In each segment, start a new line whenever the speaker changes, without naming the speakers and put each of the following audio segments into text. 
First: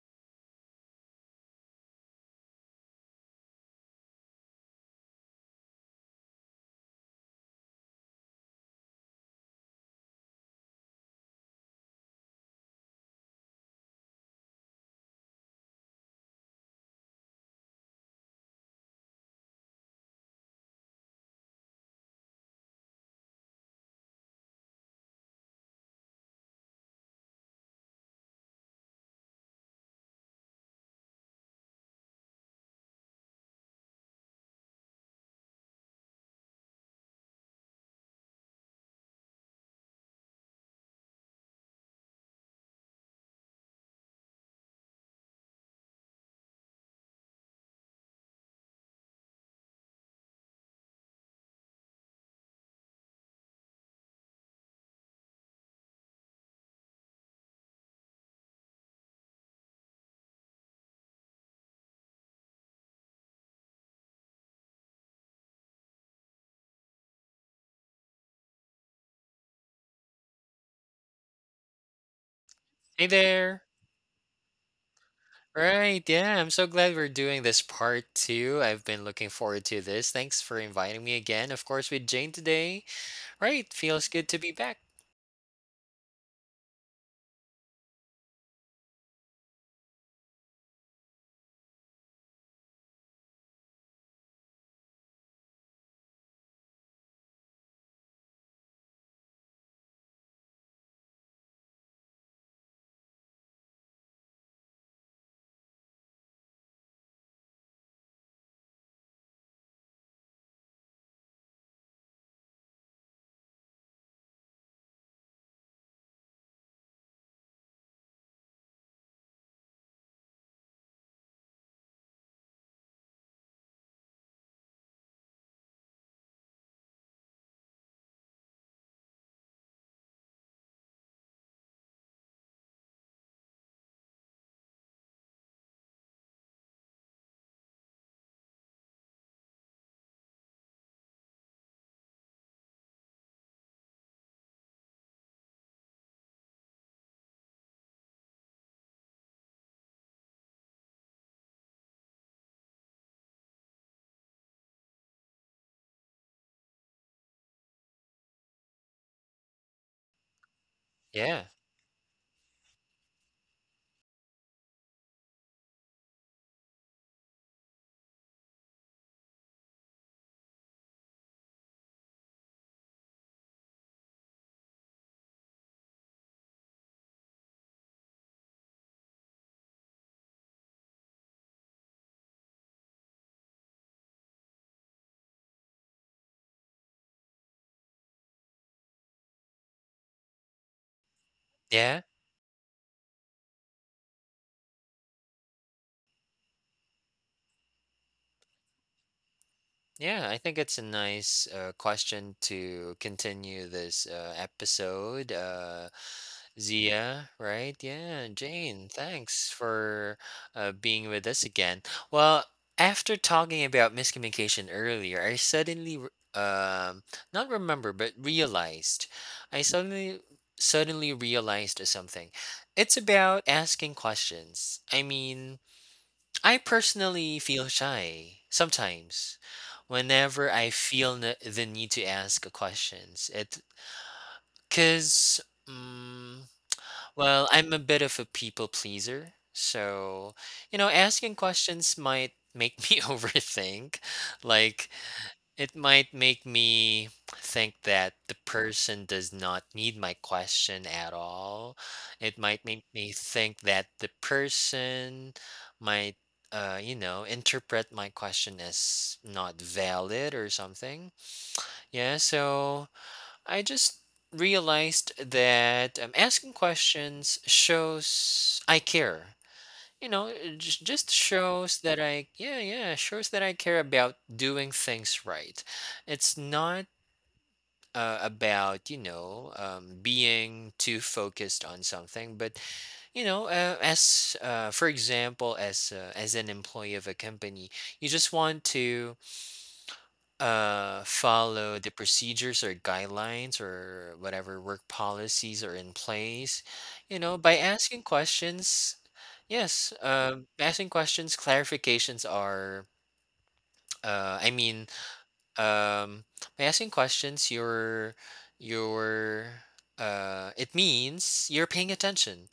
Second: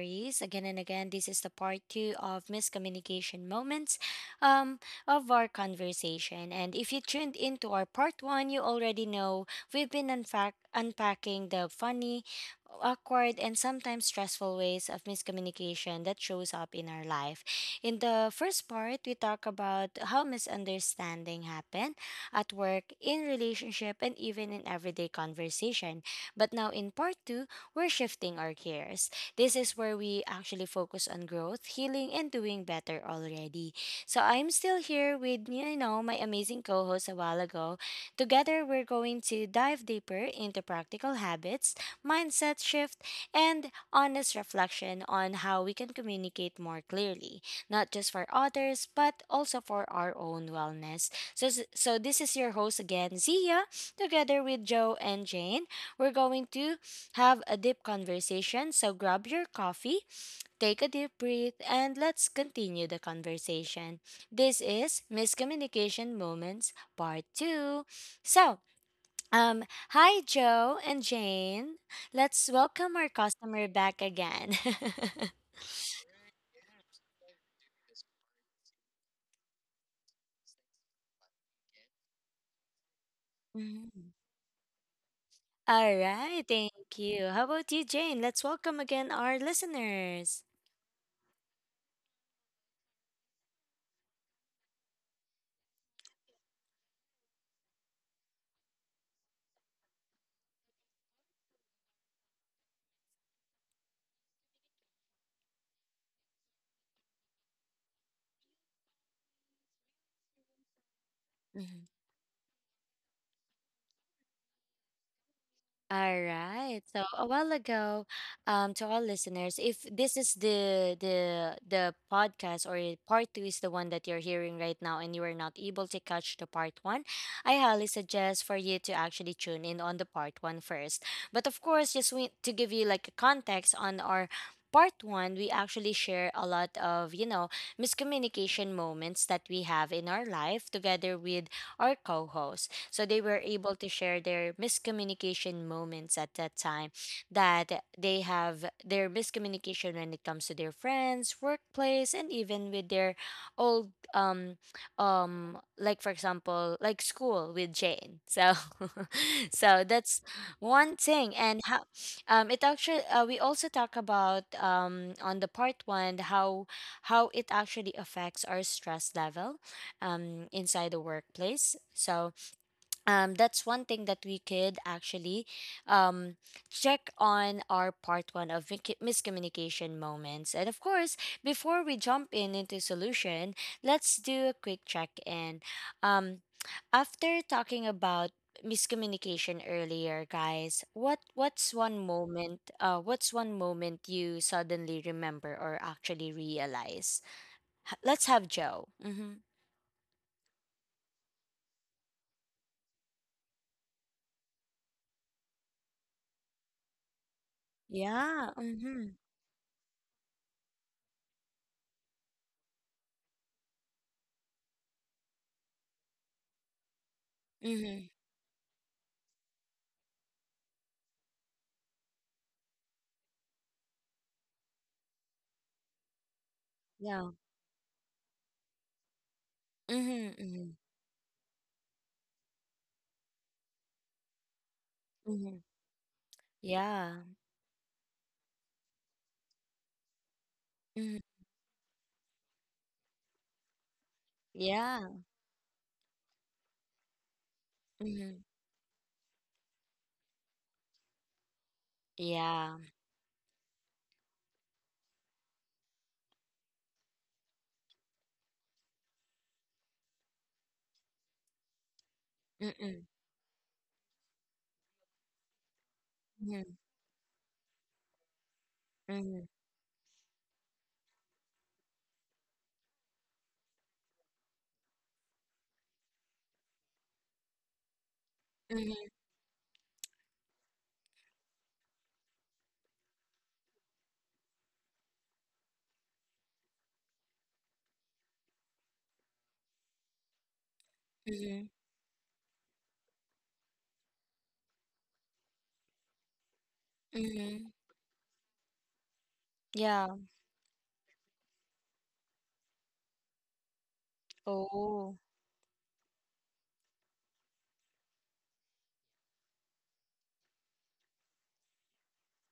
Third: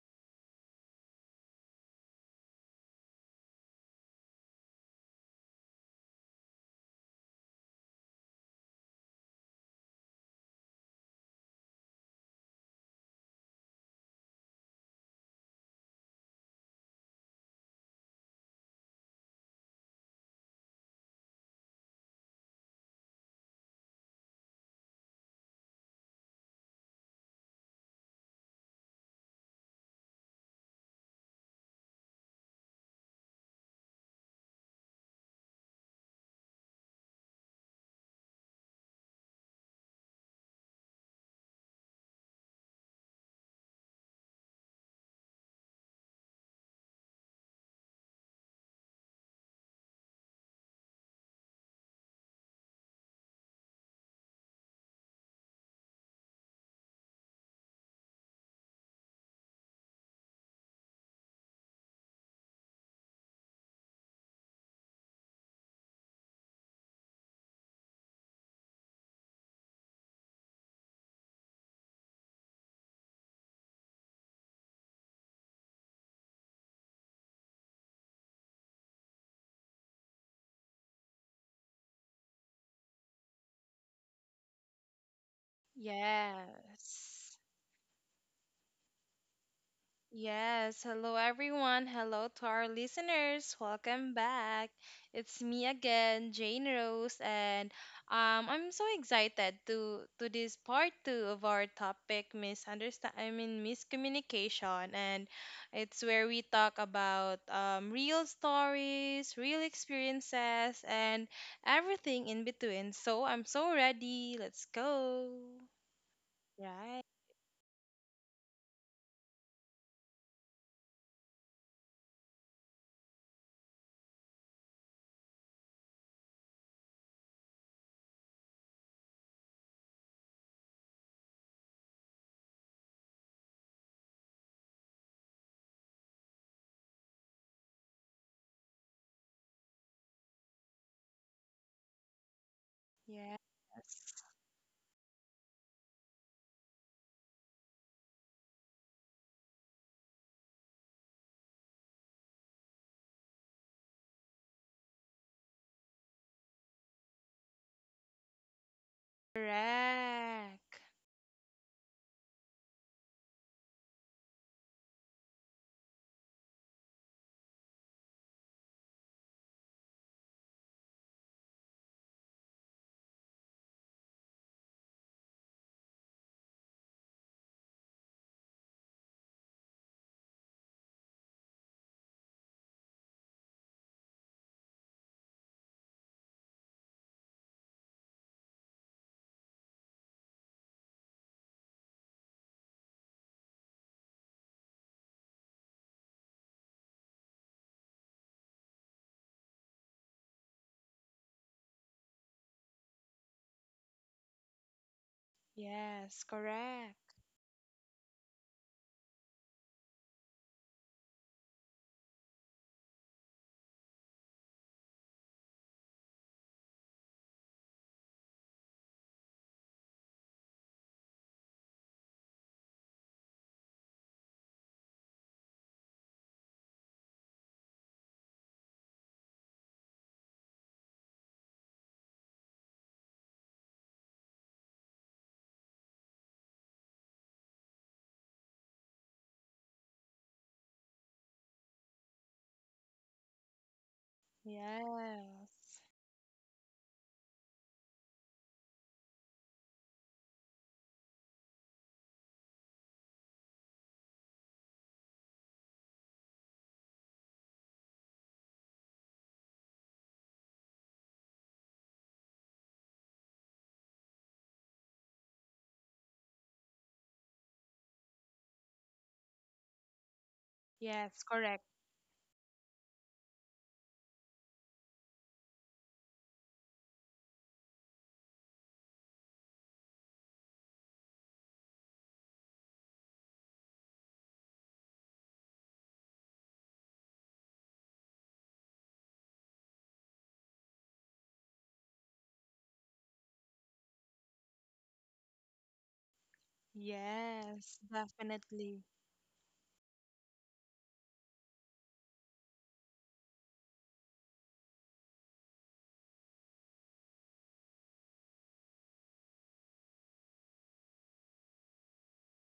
Diaries. This is the part two of miscommunication moments um, of our conversation. And if you tuned into our part one, you already know we've been unpacking the funny, awkward, and sometimes stressful ways of miscommunication that shows up in our life. In the first part, we talk about how misunderstanding happen at work, in relationship, and even in everyday conversation. But now in part two, we're shifting our gears. This is where we actually focus on growth, healing, and doing better already. So I'm still here with, you know, my amazing co host a while ago. Together, we're going to dive deeper into practical habits, mindset shift, and honest reflection on how we can communicate more clearly, not just for others, but also for our own wellness. So this is your host again, Zia, together with Joe and Jane. We're going to have a deep conversation, so grab your coffee, take a deep breath, and let's continue the conversation. This is Miscommunication Moments Part 2. So, um, Hi Joe and Jane. Let's welcome
Hey
our
there.
customer back again.
Right, yeah, I'm so glad we're doing this part two. I've been looking forward to this. Thanks for inviting me again, of course, with Jane today. Right, feels
Mhm.
good to be back.
All right, thank you.
Yes.
How about you, Jane? Let's welcome again our listeners.
Yes. Hello, everyone. Hello to our listeners. Welcome back. It's me again, Jane Rose, and I'm so excited to this part two of our topic, misunderstand. I mean, miscommunication, and it's where we talk about real stories, real experiences, and everything in between. So I'm so ready. Let's go.
All right.
Right.
So a while ago, to all listeners, if this is the podcast or part two is the one that you're hearing right now, and you were not able to catch the part one, I highly suggest for you to actually tune in on the part one first. But of course, to give you like a context on our part one, we actually share a lot of, you know, miscommunication moments that we have in our life together with our co-host. So they were able to share
Yes.
their miscommunication moments at that time that they have their miscommunication when it comes to their friends, workplace, and even with their old like, for example, like school with Jane. So so that's
Correct.
one thing.
Yeah,
And how it actually we also talk about on the part one how it actually affects our stress level inside the workplace. So that's one thing that we could actually um, check on our part one of miscommunication moments. And of course, before we jump in into solution, let's do a quick check in. Um, After talking about miscommunication earlier, guys, what's
yeah.
one moment? What's one moment you suddenly remember or actually realize? Let's have Joe. Mm-hmm.
Yeah, I think it's a nice question to continue this episode.
Yes, correct.
Zia, right? Yeah,
Yeah.
Jane,
Mm-hmm.
thanks for being with us again. Well, after talking about miscommunication earlier, I not remember,
Mm-hmm.
but realized, I suddenly realized something. It's about asking questions. I mean, I
Yeah.
personally feel shy sometimes whenever
Mm-hmm.
I feel the need to ask a questions. It cuz
Mhm.
mm
Yeah.
well, I'm a bit of a people pleaser. So, you know,
Mhm.
asking questions might make me overthink. Like,
Yeah.
it
Yes.
might make me think that the
Mhm.
person does not need my question at all. It might
Yeah.
make me think that the person might, you know, interpret my question as not valid or something. Yeah, so
Mm-mm.
I just realized that asking
Mhm.
questions shows I care
Mhm.
you know it just just
Yes, correct.
shows that I shows that I care about doing things right. It's not about
Mhm.
being too focused on something, but you know, as for example, as an employee of a company, you just want to
Mhm.
follow the procedures or guidelines or whatever work policies are in place, you know, by
Mhm.
Yes,
asking
definitely.
questions. Yes
Yeah.
Asking questions, clarifications are, uh i mean
Oh.
um by asking questions, you're it means you're paying attention,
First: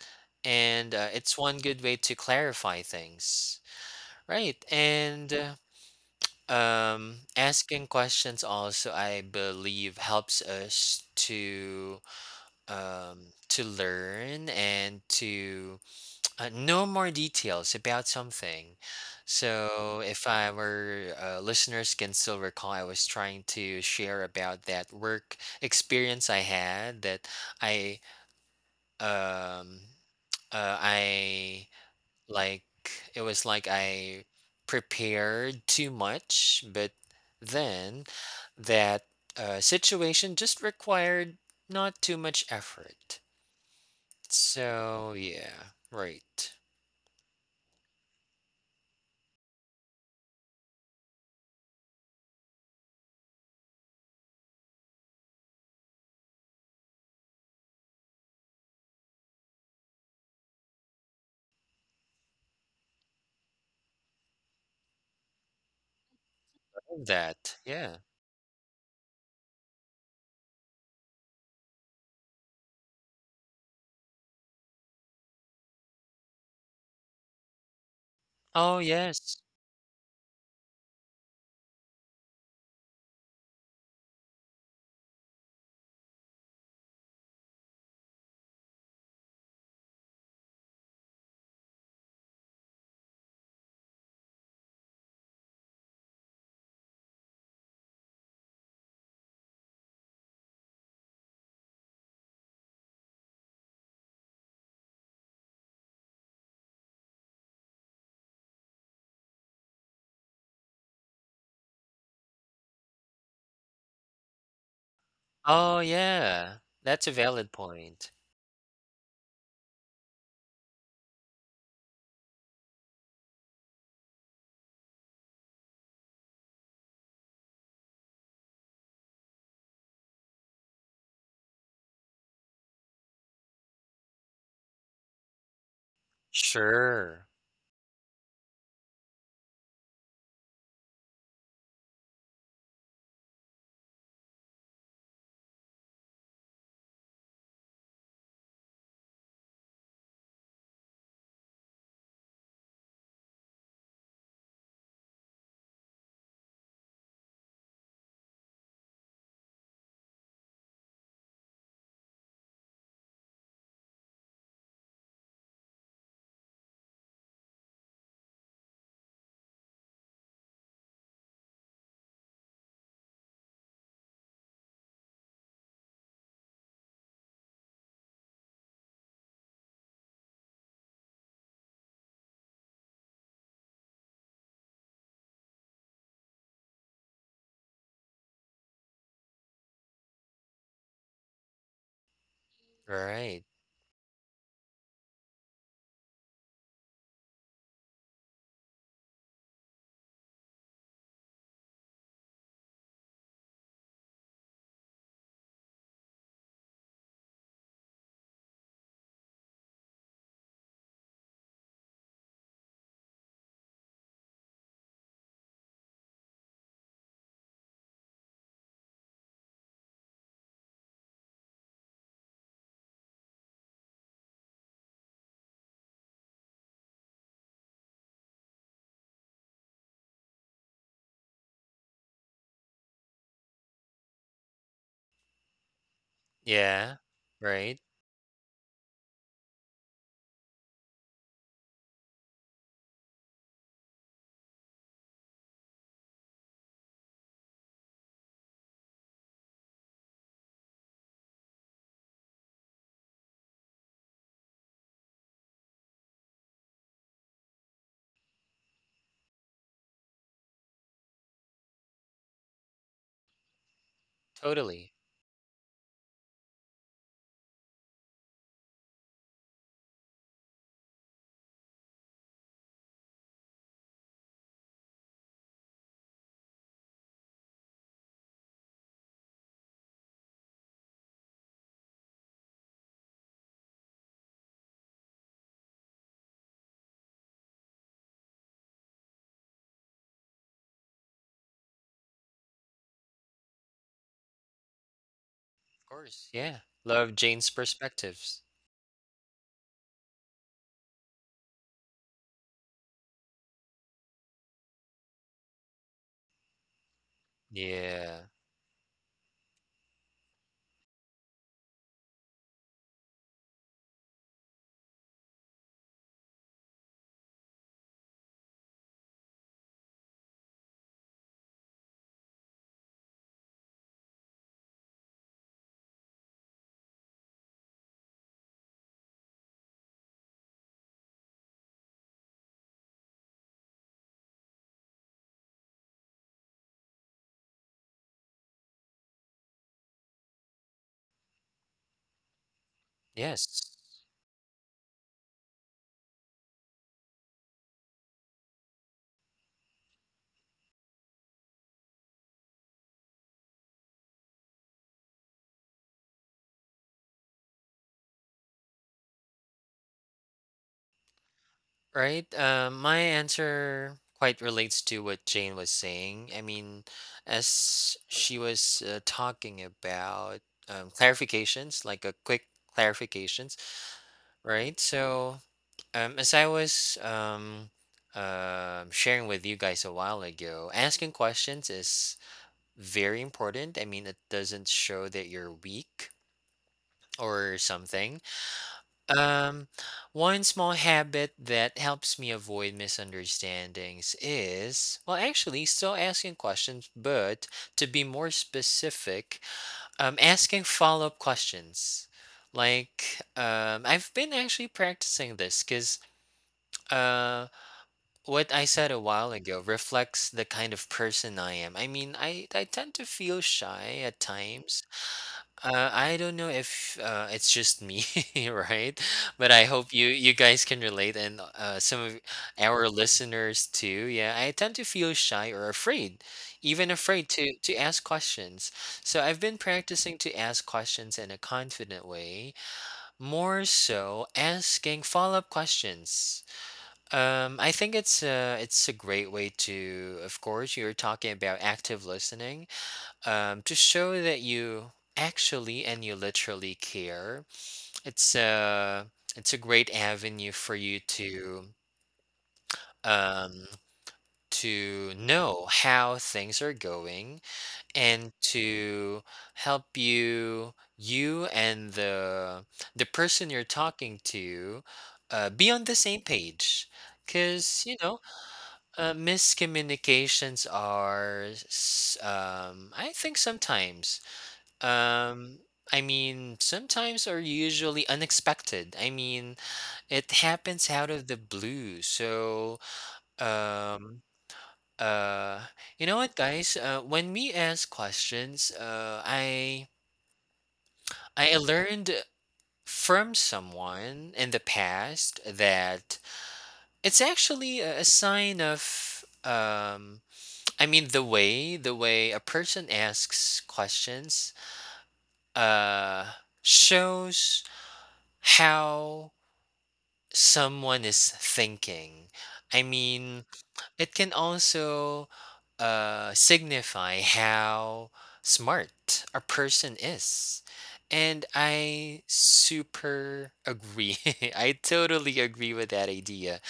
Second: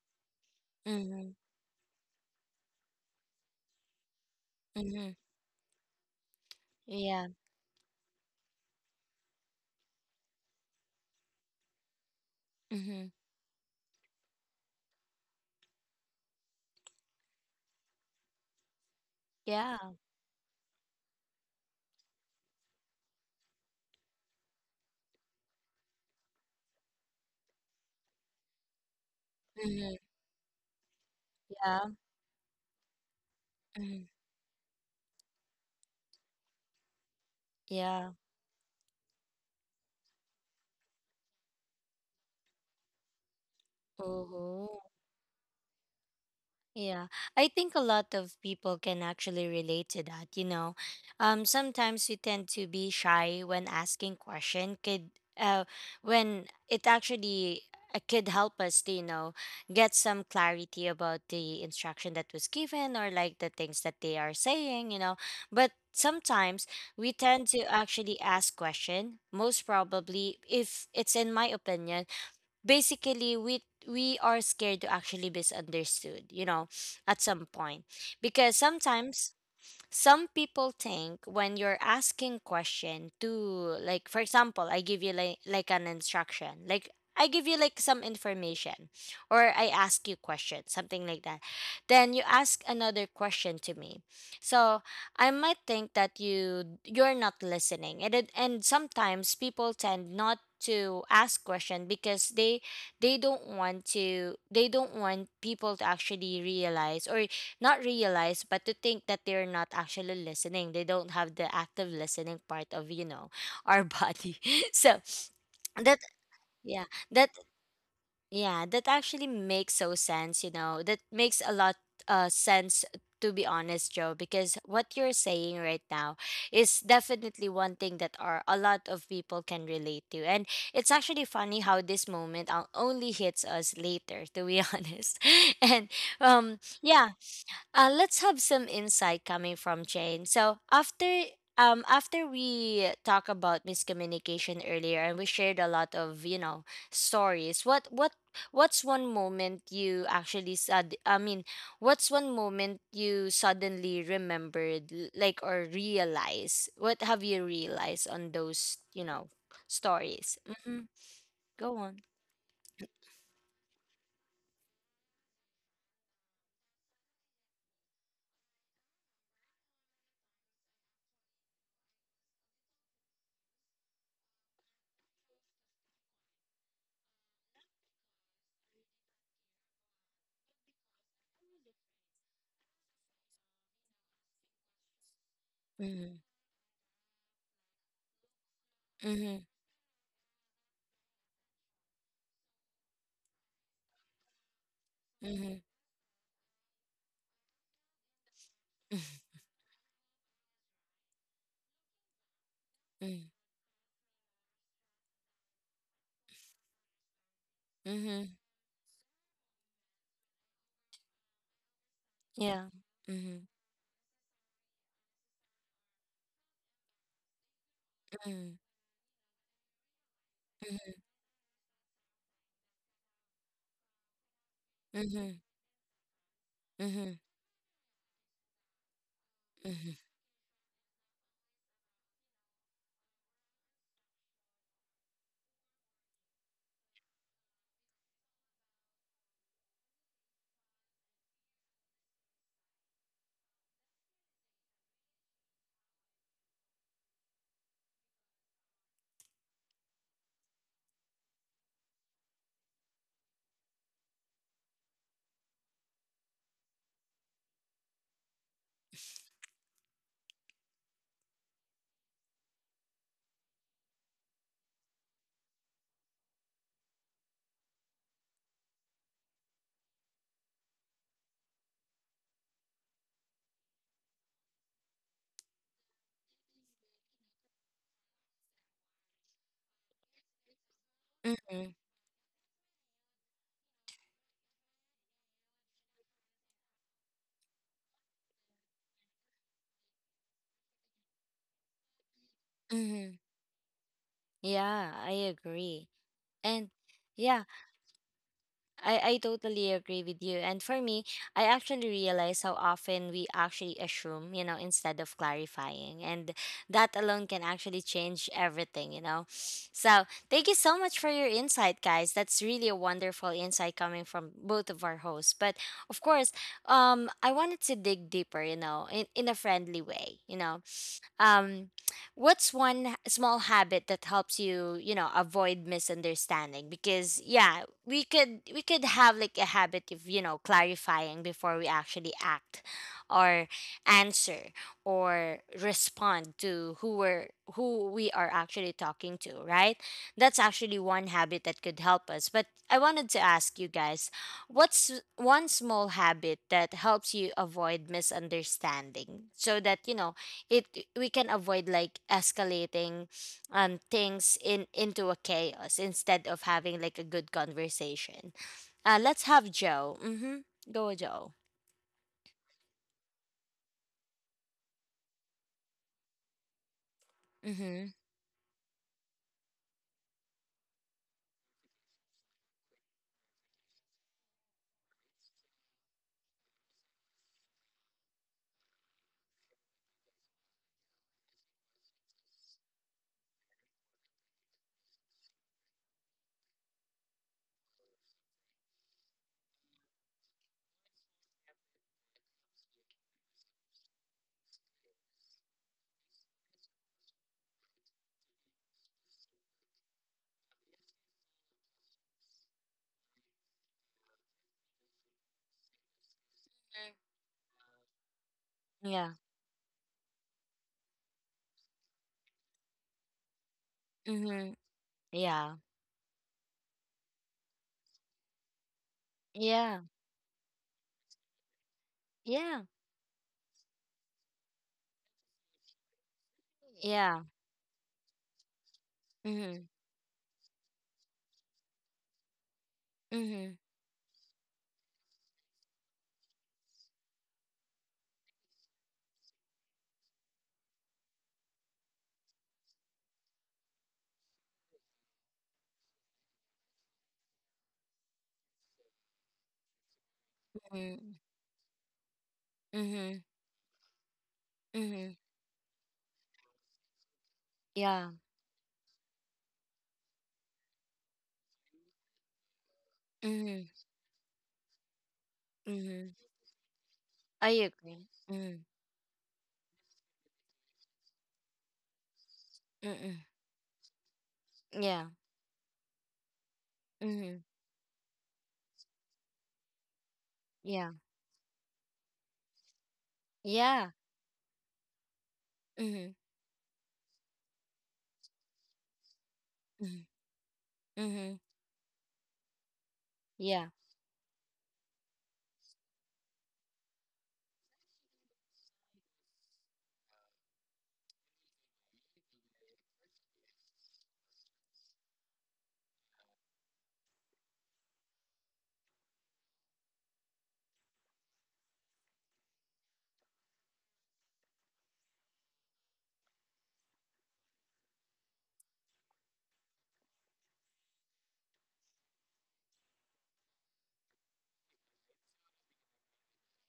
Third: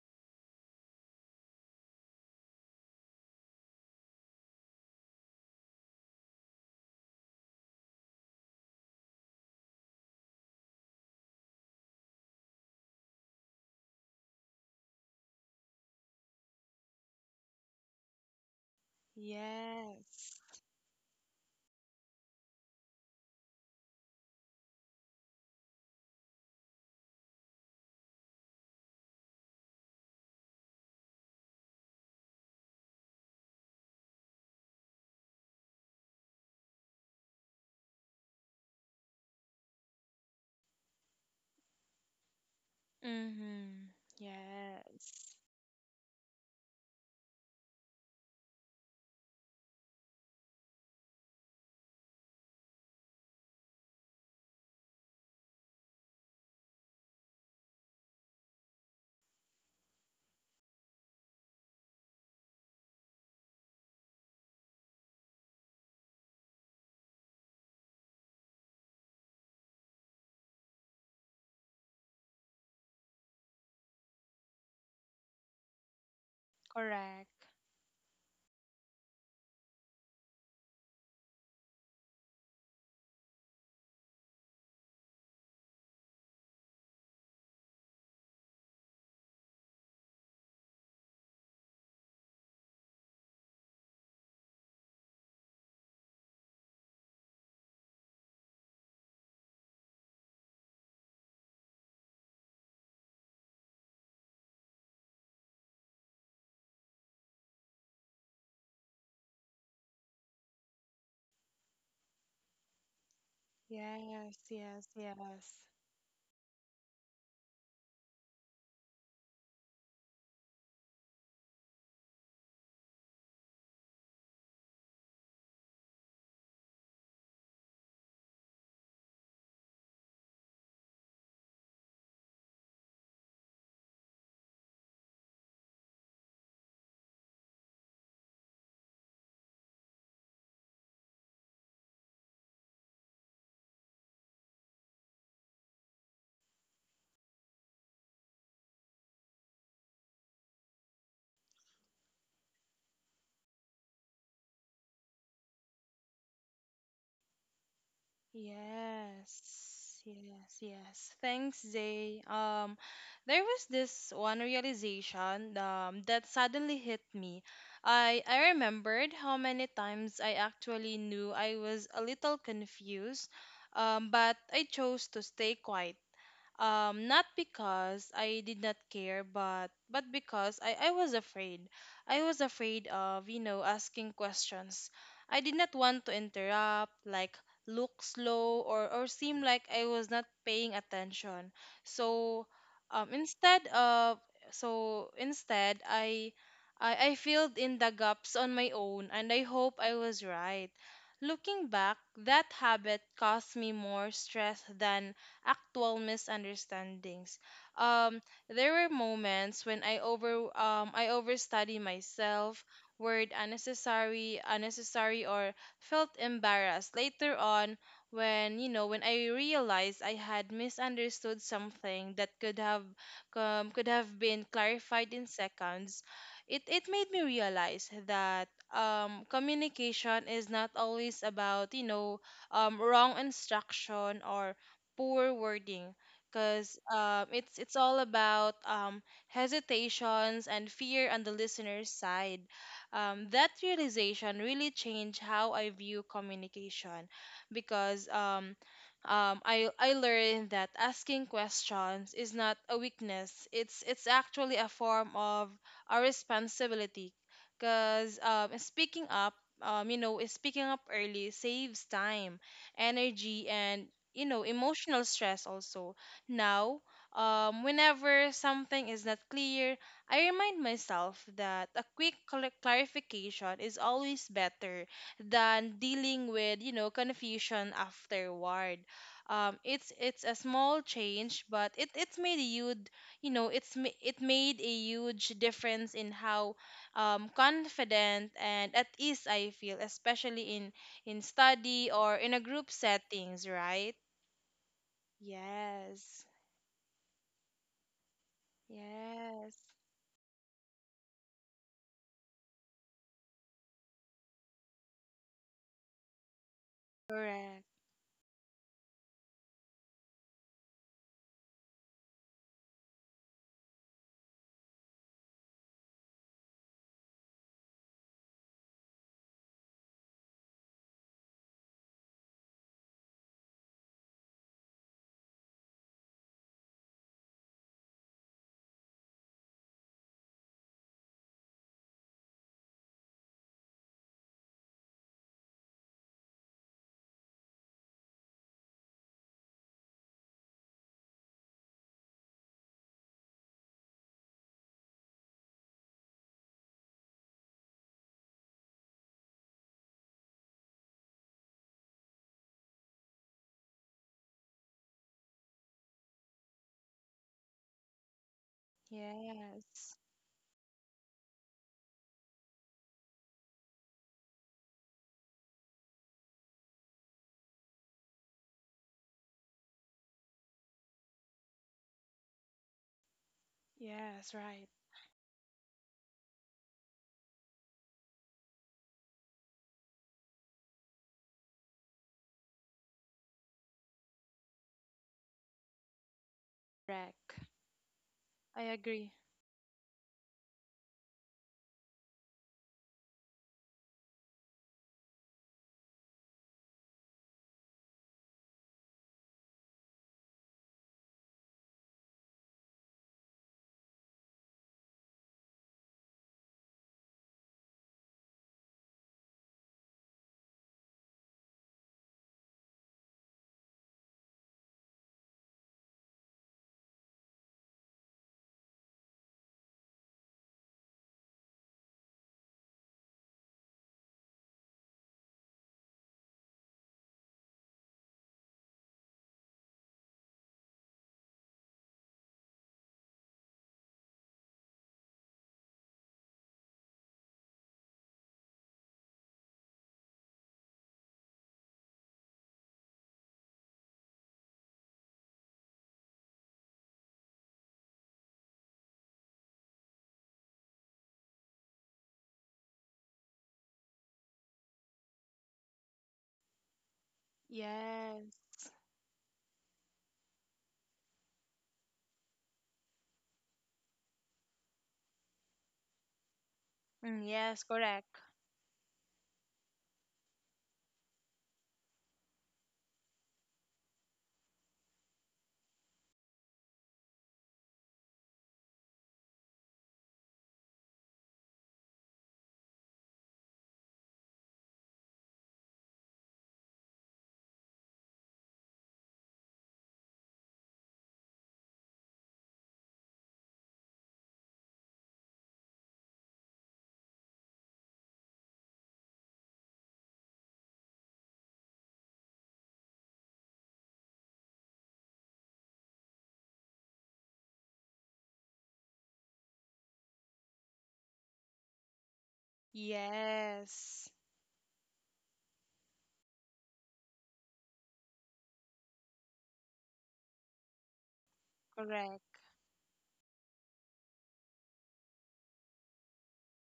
and
Mhm.
it's one good way to clarify things, right?
Mhm.
And
Yeah.
asking questions also, I believe, helps us
Mhm.
to learn and to know more details about something.
Yeah.
So, if
Yes.
our listeners can still recall, I was trying to share about that work experience I had that I um,
Mhm.
I
Yeah.
like it was like
Mhm.
I prepared too much, but then
Yeah.
that situation just required not too much effort.
Mm-hmm.
Oh.
So
Yes.
yeah, right.
Yeah, I think a lot of people can actually relate to that. You know, sometimes we tend to be shy when asking question. Could uh, when it actually could help us to, you know, get some clarity about the instruction that was given or like the things that they are saying. You know, but sometimes
Love
we tend
that,
to
yeah.
actually ask question most probably, if it's in my opinion, basically we are scared to actually misunderstood, you know, at some
Correct.
point, because
Oh
sometimes
yes.
some people think when you're asking question to, like for example I give you like an instruction, like I give you like some information, or I ask you question something like that, then you ask another question to me. So I might think that you're not listening. And sometimes people tend not to ask question because they don't want to, they don't want people to actually realize or not realize, but to think that they're not actually listening, they don't have the active listening part of, you know, our body.
Yes, yes,
So
yes.
Oh
that
yeah.
yeah,
That's a
that
valid point.
yeah, that actually makes so sense, you know, that makes a lot sense, to be honest, Joe, because what you're saying right now is definitely one thing that are a lot of people can relate to. And it's actually funny how this moment only hits us later, to be honest. And Yeah,
Sure.
let's have some insight coming from Jane. So after after we talk about miscommunication earlier and we shared a lot of, you know, stories, what what's one moment you actually said, I mean, what's one moment you suddenly remembered, like, or realize? What have you realized on those, you know,
Yes,
stories?
yes,
Mm-hmm.
yes. Thanks,
Go on.
Zay. There was this one realization that suddenly hit me. I remembered how many times I actually knew I was a little confused, but I chose to stay quiet not because I did not care but because I was afraid I was afraid of asking questions. I did not want to
Mm-hmm.
interrupt, like look slow, or
Mm-hmm.
seem like I was not paying attention. So
Right.
instead of so
Mm-hmm.
instead I filled in the gaps on my own and I hope I was right. Looking back, that habit
Mm-hmm.
caused me more stress than actual misunderstandings. Um,
Mm-hmm.
there were moments when I overstudy myself,
Yeah.
word
Mm-hmm.
unnecessary, unnecessary, or felt embarrassed. Later on,
Mm-hmm.
when when I realized I had
Mm-hmm.
misunderstood something that could have been clarified in
Mm-hmm,
seconds, it
mm-hmm,
made me realize that
mm-hmm,
communication is not always about wrong instruction or poor wording, because
Yeah.
it's it's
Right.
all about um, hesitations and fear on the listener's side. That realization really changed how I view communication because I learned that asking questions is not a weakness. It's actually a form of a responsibility, because speaking up. Speaking up early saves time, energy, and
Totally.
emotional stress also. Now, whenever something is not clear, I remind myself that a clarification is always better than dealing with confusion afterward. It's a small change,
mm-hmm,
but it, it's made a huge you know it's ma- it made a huge difference in how confident and at ease I feel, especially in study or in a group
mm-hmm.
settings, right?
Yeah, I
Of
agree.
Yes.
course. Yeah.
And
Love
yeah,
Jane's perspectives.
I
Yes.
totally agree with you. And for me, I actually realize how often we actually assume, you know, instead of clarifying. And that alone can
Correct.
actually
Yeah.
change everything, you know. So thank you so much for your insight, guys. That's really a wonderful insight coming from both of our hosts. But of course, I wanted to dig deeper, you know, in a friendly way, you know. Um, what's one small habit that helps you, you know, avoid misunderstanding? Because yeah, we could have like a habit of, you know, clarifying before we actually act, or answer or respond to who we are actually talking to. Right? That's actually one habit that could help us. But I wanted to ask you
Yes.
guys, what's one small habit that helps you avoid misunderstanding, so that, you know, it we can avoid like escalating things in into a chaos instead of having like a good conversation. Let's have
Yes.
Joe. Mhm. Go Joe.
Right. My answer quite relates to what Jane was saying. I mean,
Mhm.
as she was talking about clarifications, like a quick clarifications,
Yes, right.
right? So, as I was sharing with you guys a while ago, asking questions is very important. I mean, it doesn't show that you're weak
Correct.
or something.
I agree.
Um, one small habit that helps me avoid misunderstandings is, well, actually, still asking questions, but to be more specific, asking follow up questions. Like, I've been actually practicing this because uh, what I said a
Yeah.
while ago reflects the kind of person I am. I mean, I tend to feel shy at
Mhm.
times.
Yeah.
I don't know if it's just me, right? But I
Yeah.
hope you guys can relate, and some of
Yeah.
our listeners too. Yeah, I tend to feel shy or afraid, even
Yeah.
afraid to ask questions. So I've been
Mhm.
practicing to ask questions in a confident way,
Mhm.
more so asking follow-up questions. I think it's a great way to, of course, you're talking about active listening, to show that you actually and you literally care. It's a, it's a great avenue for you
Mhm. Mhm.
um, to
Mhm.
know how things are going,
Yeah.
and
Yes.
to help you and the person you're
Mhm.
talking to, be on the
Mhm.
same page.
Mm,
I
yes,
Because, you
agree.
know,
correct.
Mhm.
miscommunications are, I
Mhm.
think sometimes,
Yeah.
Um, I mean, sometimes are
Mhm.
usually unexpected. I mean, it happens
Yeah.
out of the blue. So,
Yeah.
um, uh, you
Mhm.
know what, guys? Uh, when we ask questions, uh, I
Mhm. Mhm.
I learned from
Yeah.
someone in the past that it's actually a sign of I mean, the way a person asks questions, uh, shows how someone is thinking. I mean,
Yes.
it can also signify how smart a person is. And I
Correct.
super agree. I totally agree with that idea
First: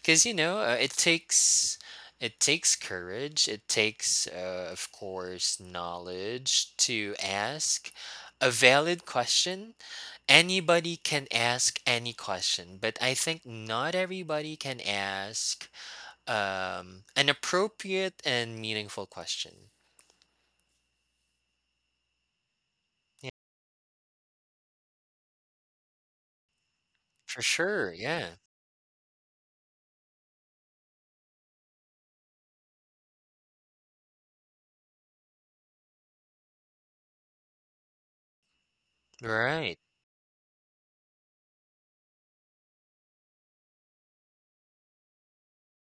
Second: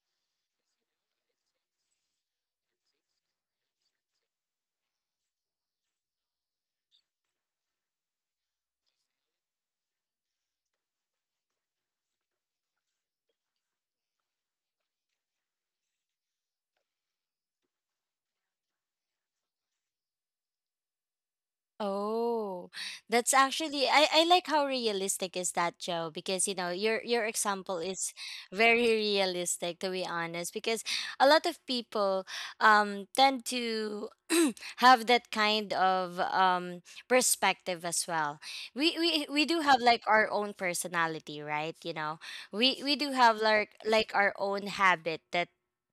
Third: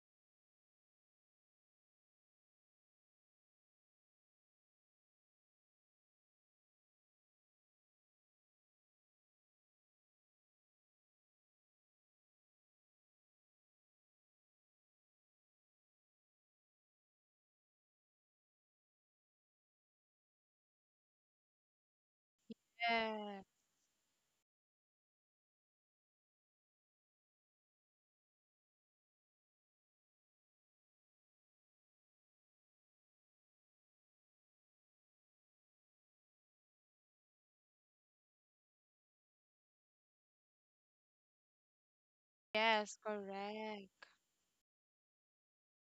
because you know, it takes courage. It takes, of course, knowledge to ask a valid question. Anybody can ask any question, but I think not everybody can ask an appropriate and meaningful question.
Oh,
Yeah,
that's
Yeah.
actually I, I like how realistic is that, Joe, because, you know, your
for
example
sure.
is
Yeah,
very realistic, to be honest, because a lot of people tend to have that kind of perspective as well. We we do
right.
have like our own personality, right? You know,
Yes,
we do have like
correct.
our own habit, that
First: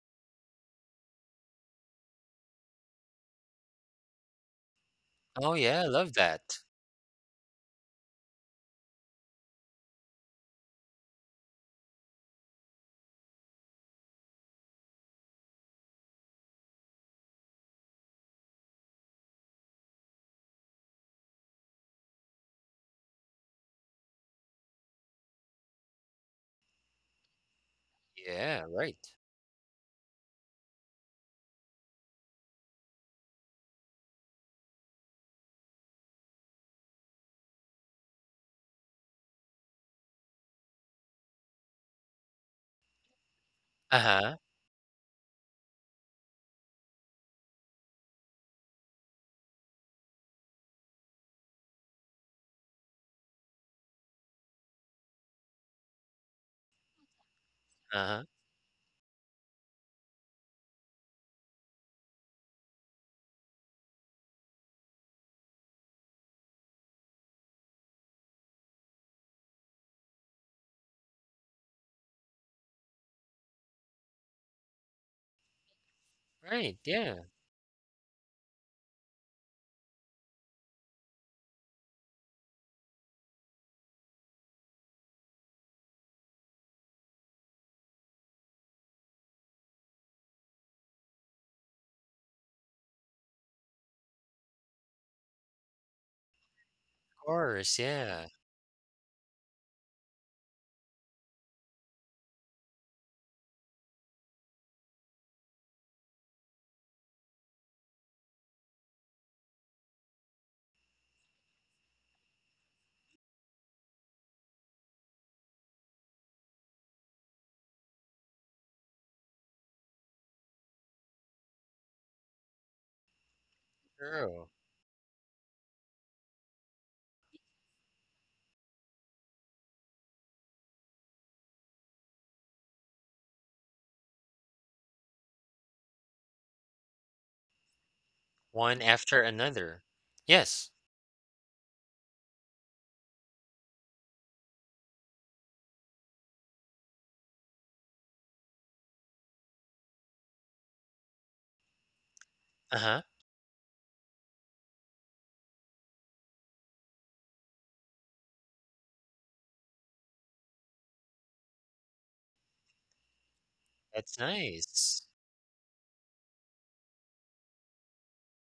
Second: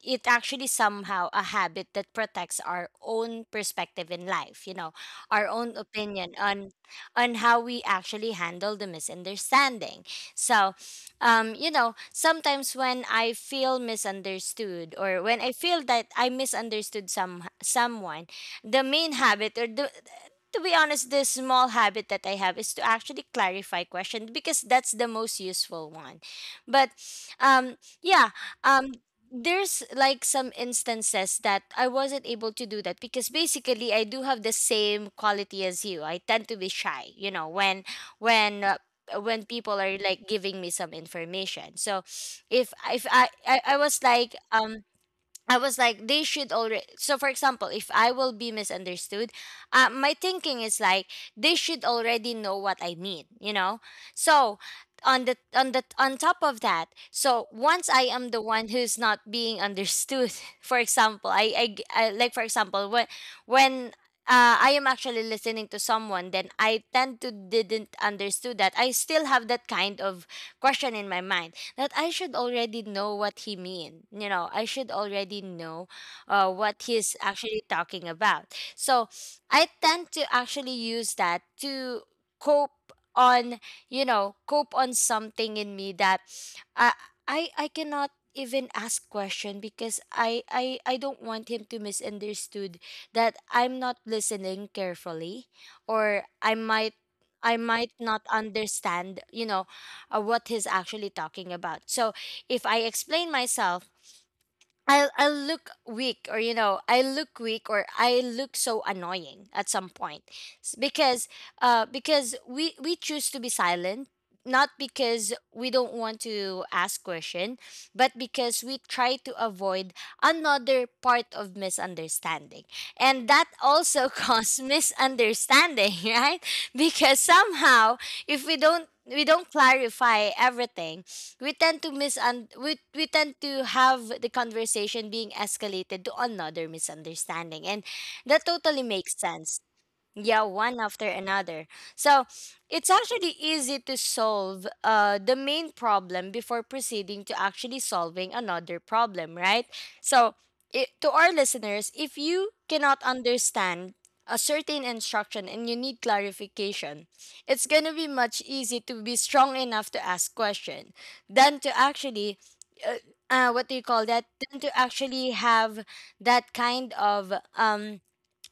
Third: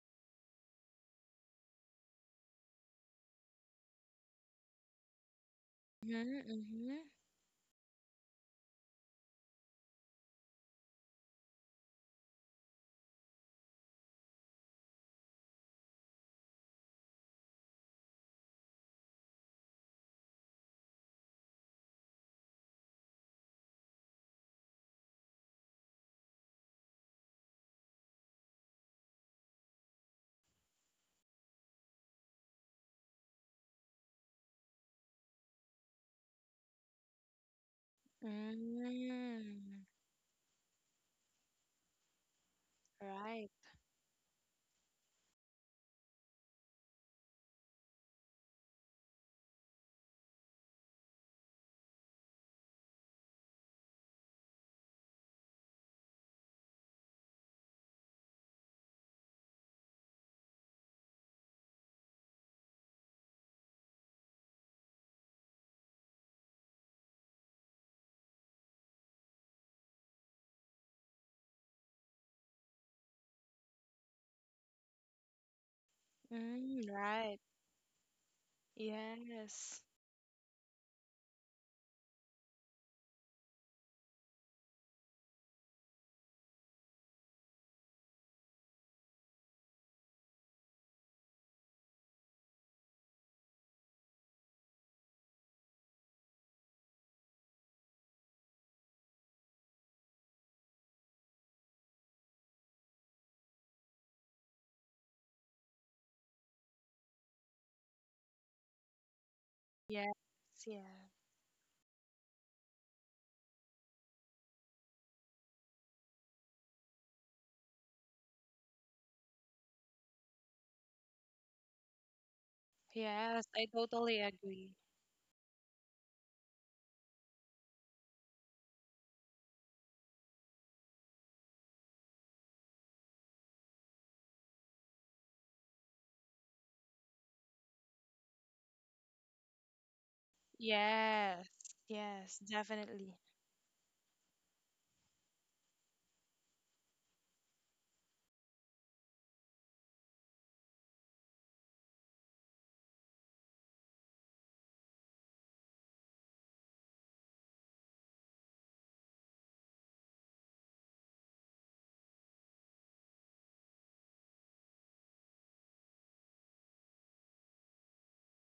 it actually somehow a habit that protects our own perspective in life, you know, our
Oh,
own
yeah, I love
opinion
Mm-hmm,
that.
on
mm-hmm.
on how we actually handle the misunderstanding. So, you know, sometimes when I feel misunderstood or when I feel that I misunderstood someone, the main habit, or the, to be honest, the small habit that I have is to actually clarify questions, because that's the most useful one. But um, yeah,
Yeah,
um,
right.
there's like some instances that I wasn't able to do that because basically I do have the same quality as you. I tend to be shy, you know, when when uh, when people
Mm,
are like giving me some information. So if
right.
I
Uh
was like,
huh.
I was like, they should already. So, for example, if I will be misunderstood, my thinking is like they should already know what I mean, you know. So, on the on top of that, so once
Uh
I
huh.
am the one who's not being understood, for example, like, for example, when I am actually listening to someone, then I tend to didn't understood that I still have that kind of question in my mind, that I should already know what he mean. You know, I should already know
Right.
what
Mm,
he's
Yeah, of
right.
actually talking about. So I
Yes.
tend to actually use that to cope on, you know, cope on something in me that I I cannot even ask question because, I don't want him to misunderstood that I'm not listening carefully, or I
course.
might not
Yeah,
understand, you know, or what he's actually talking about. So if I explain myself, I look weak, or, you know, I look weak or I look so annoying at some
Yes.
point.
Yeah.
Because because we choose to be silent, not because we don't want to ask question, but because we try to avoid another part of misunderstanding, and
Yes,
that
I
also
totally
true.
causes
agree.
misunderstanding, right? Because somehow, if we don't we don't clarify everything, we tend to have the conversation being escalated to another misunderstanding, and that
One
totally makes
after
sense.
another.
Yeah,
Yes.
one after
Yes.
another. So
Yes,
it's
definitely.
actually easy to solve the main problem before proceeding to actually solving another problem, right? So, to our listeners, if you
Uh huh.
cannot understand a certain instruction and you need clarification, it's going to be much easy to be strong enough to ask question than to actually, uh, what do you call
That's
that? Than to
nice.
actually have that kind of.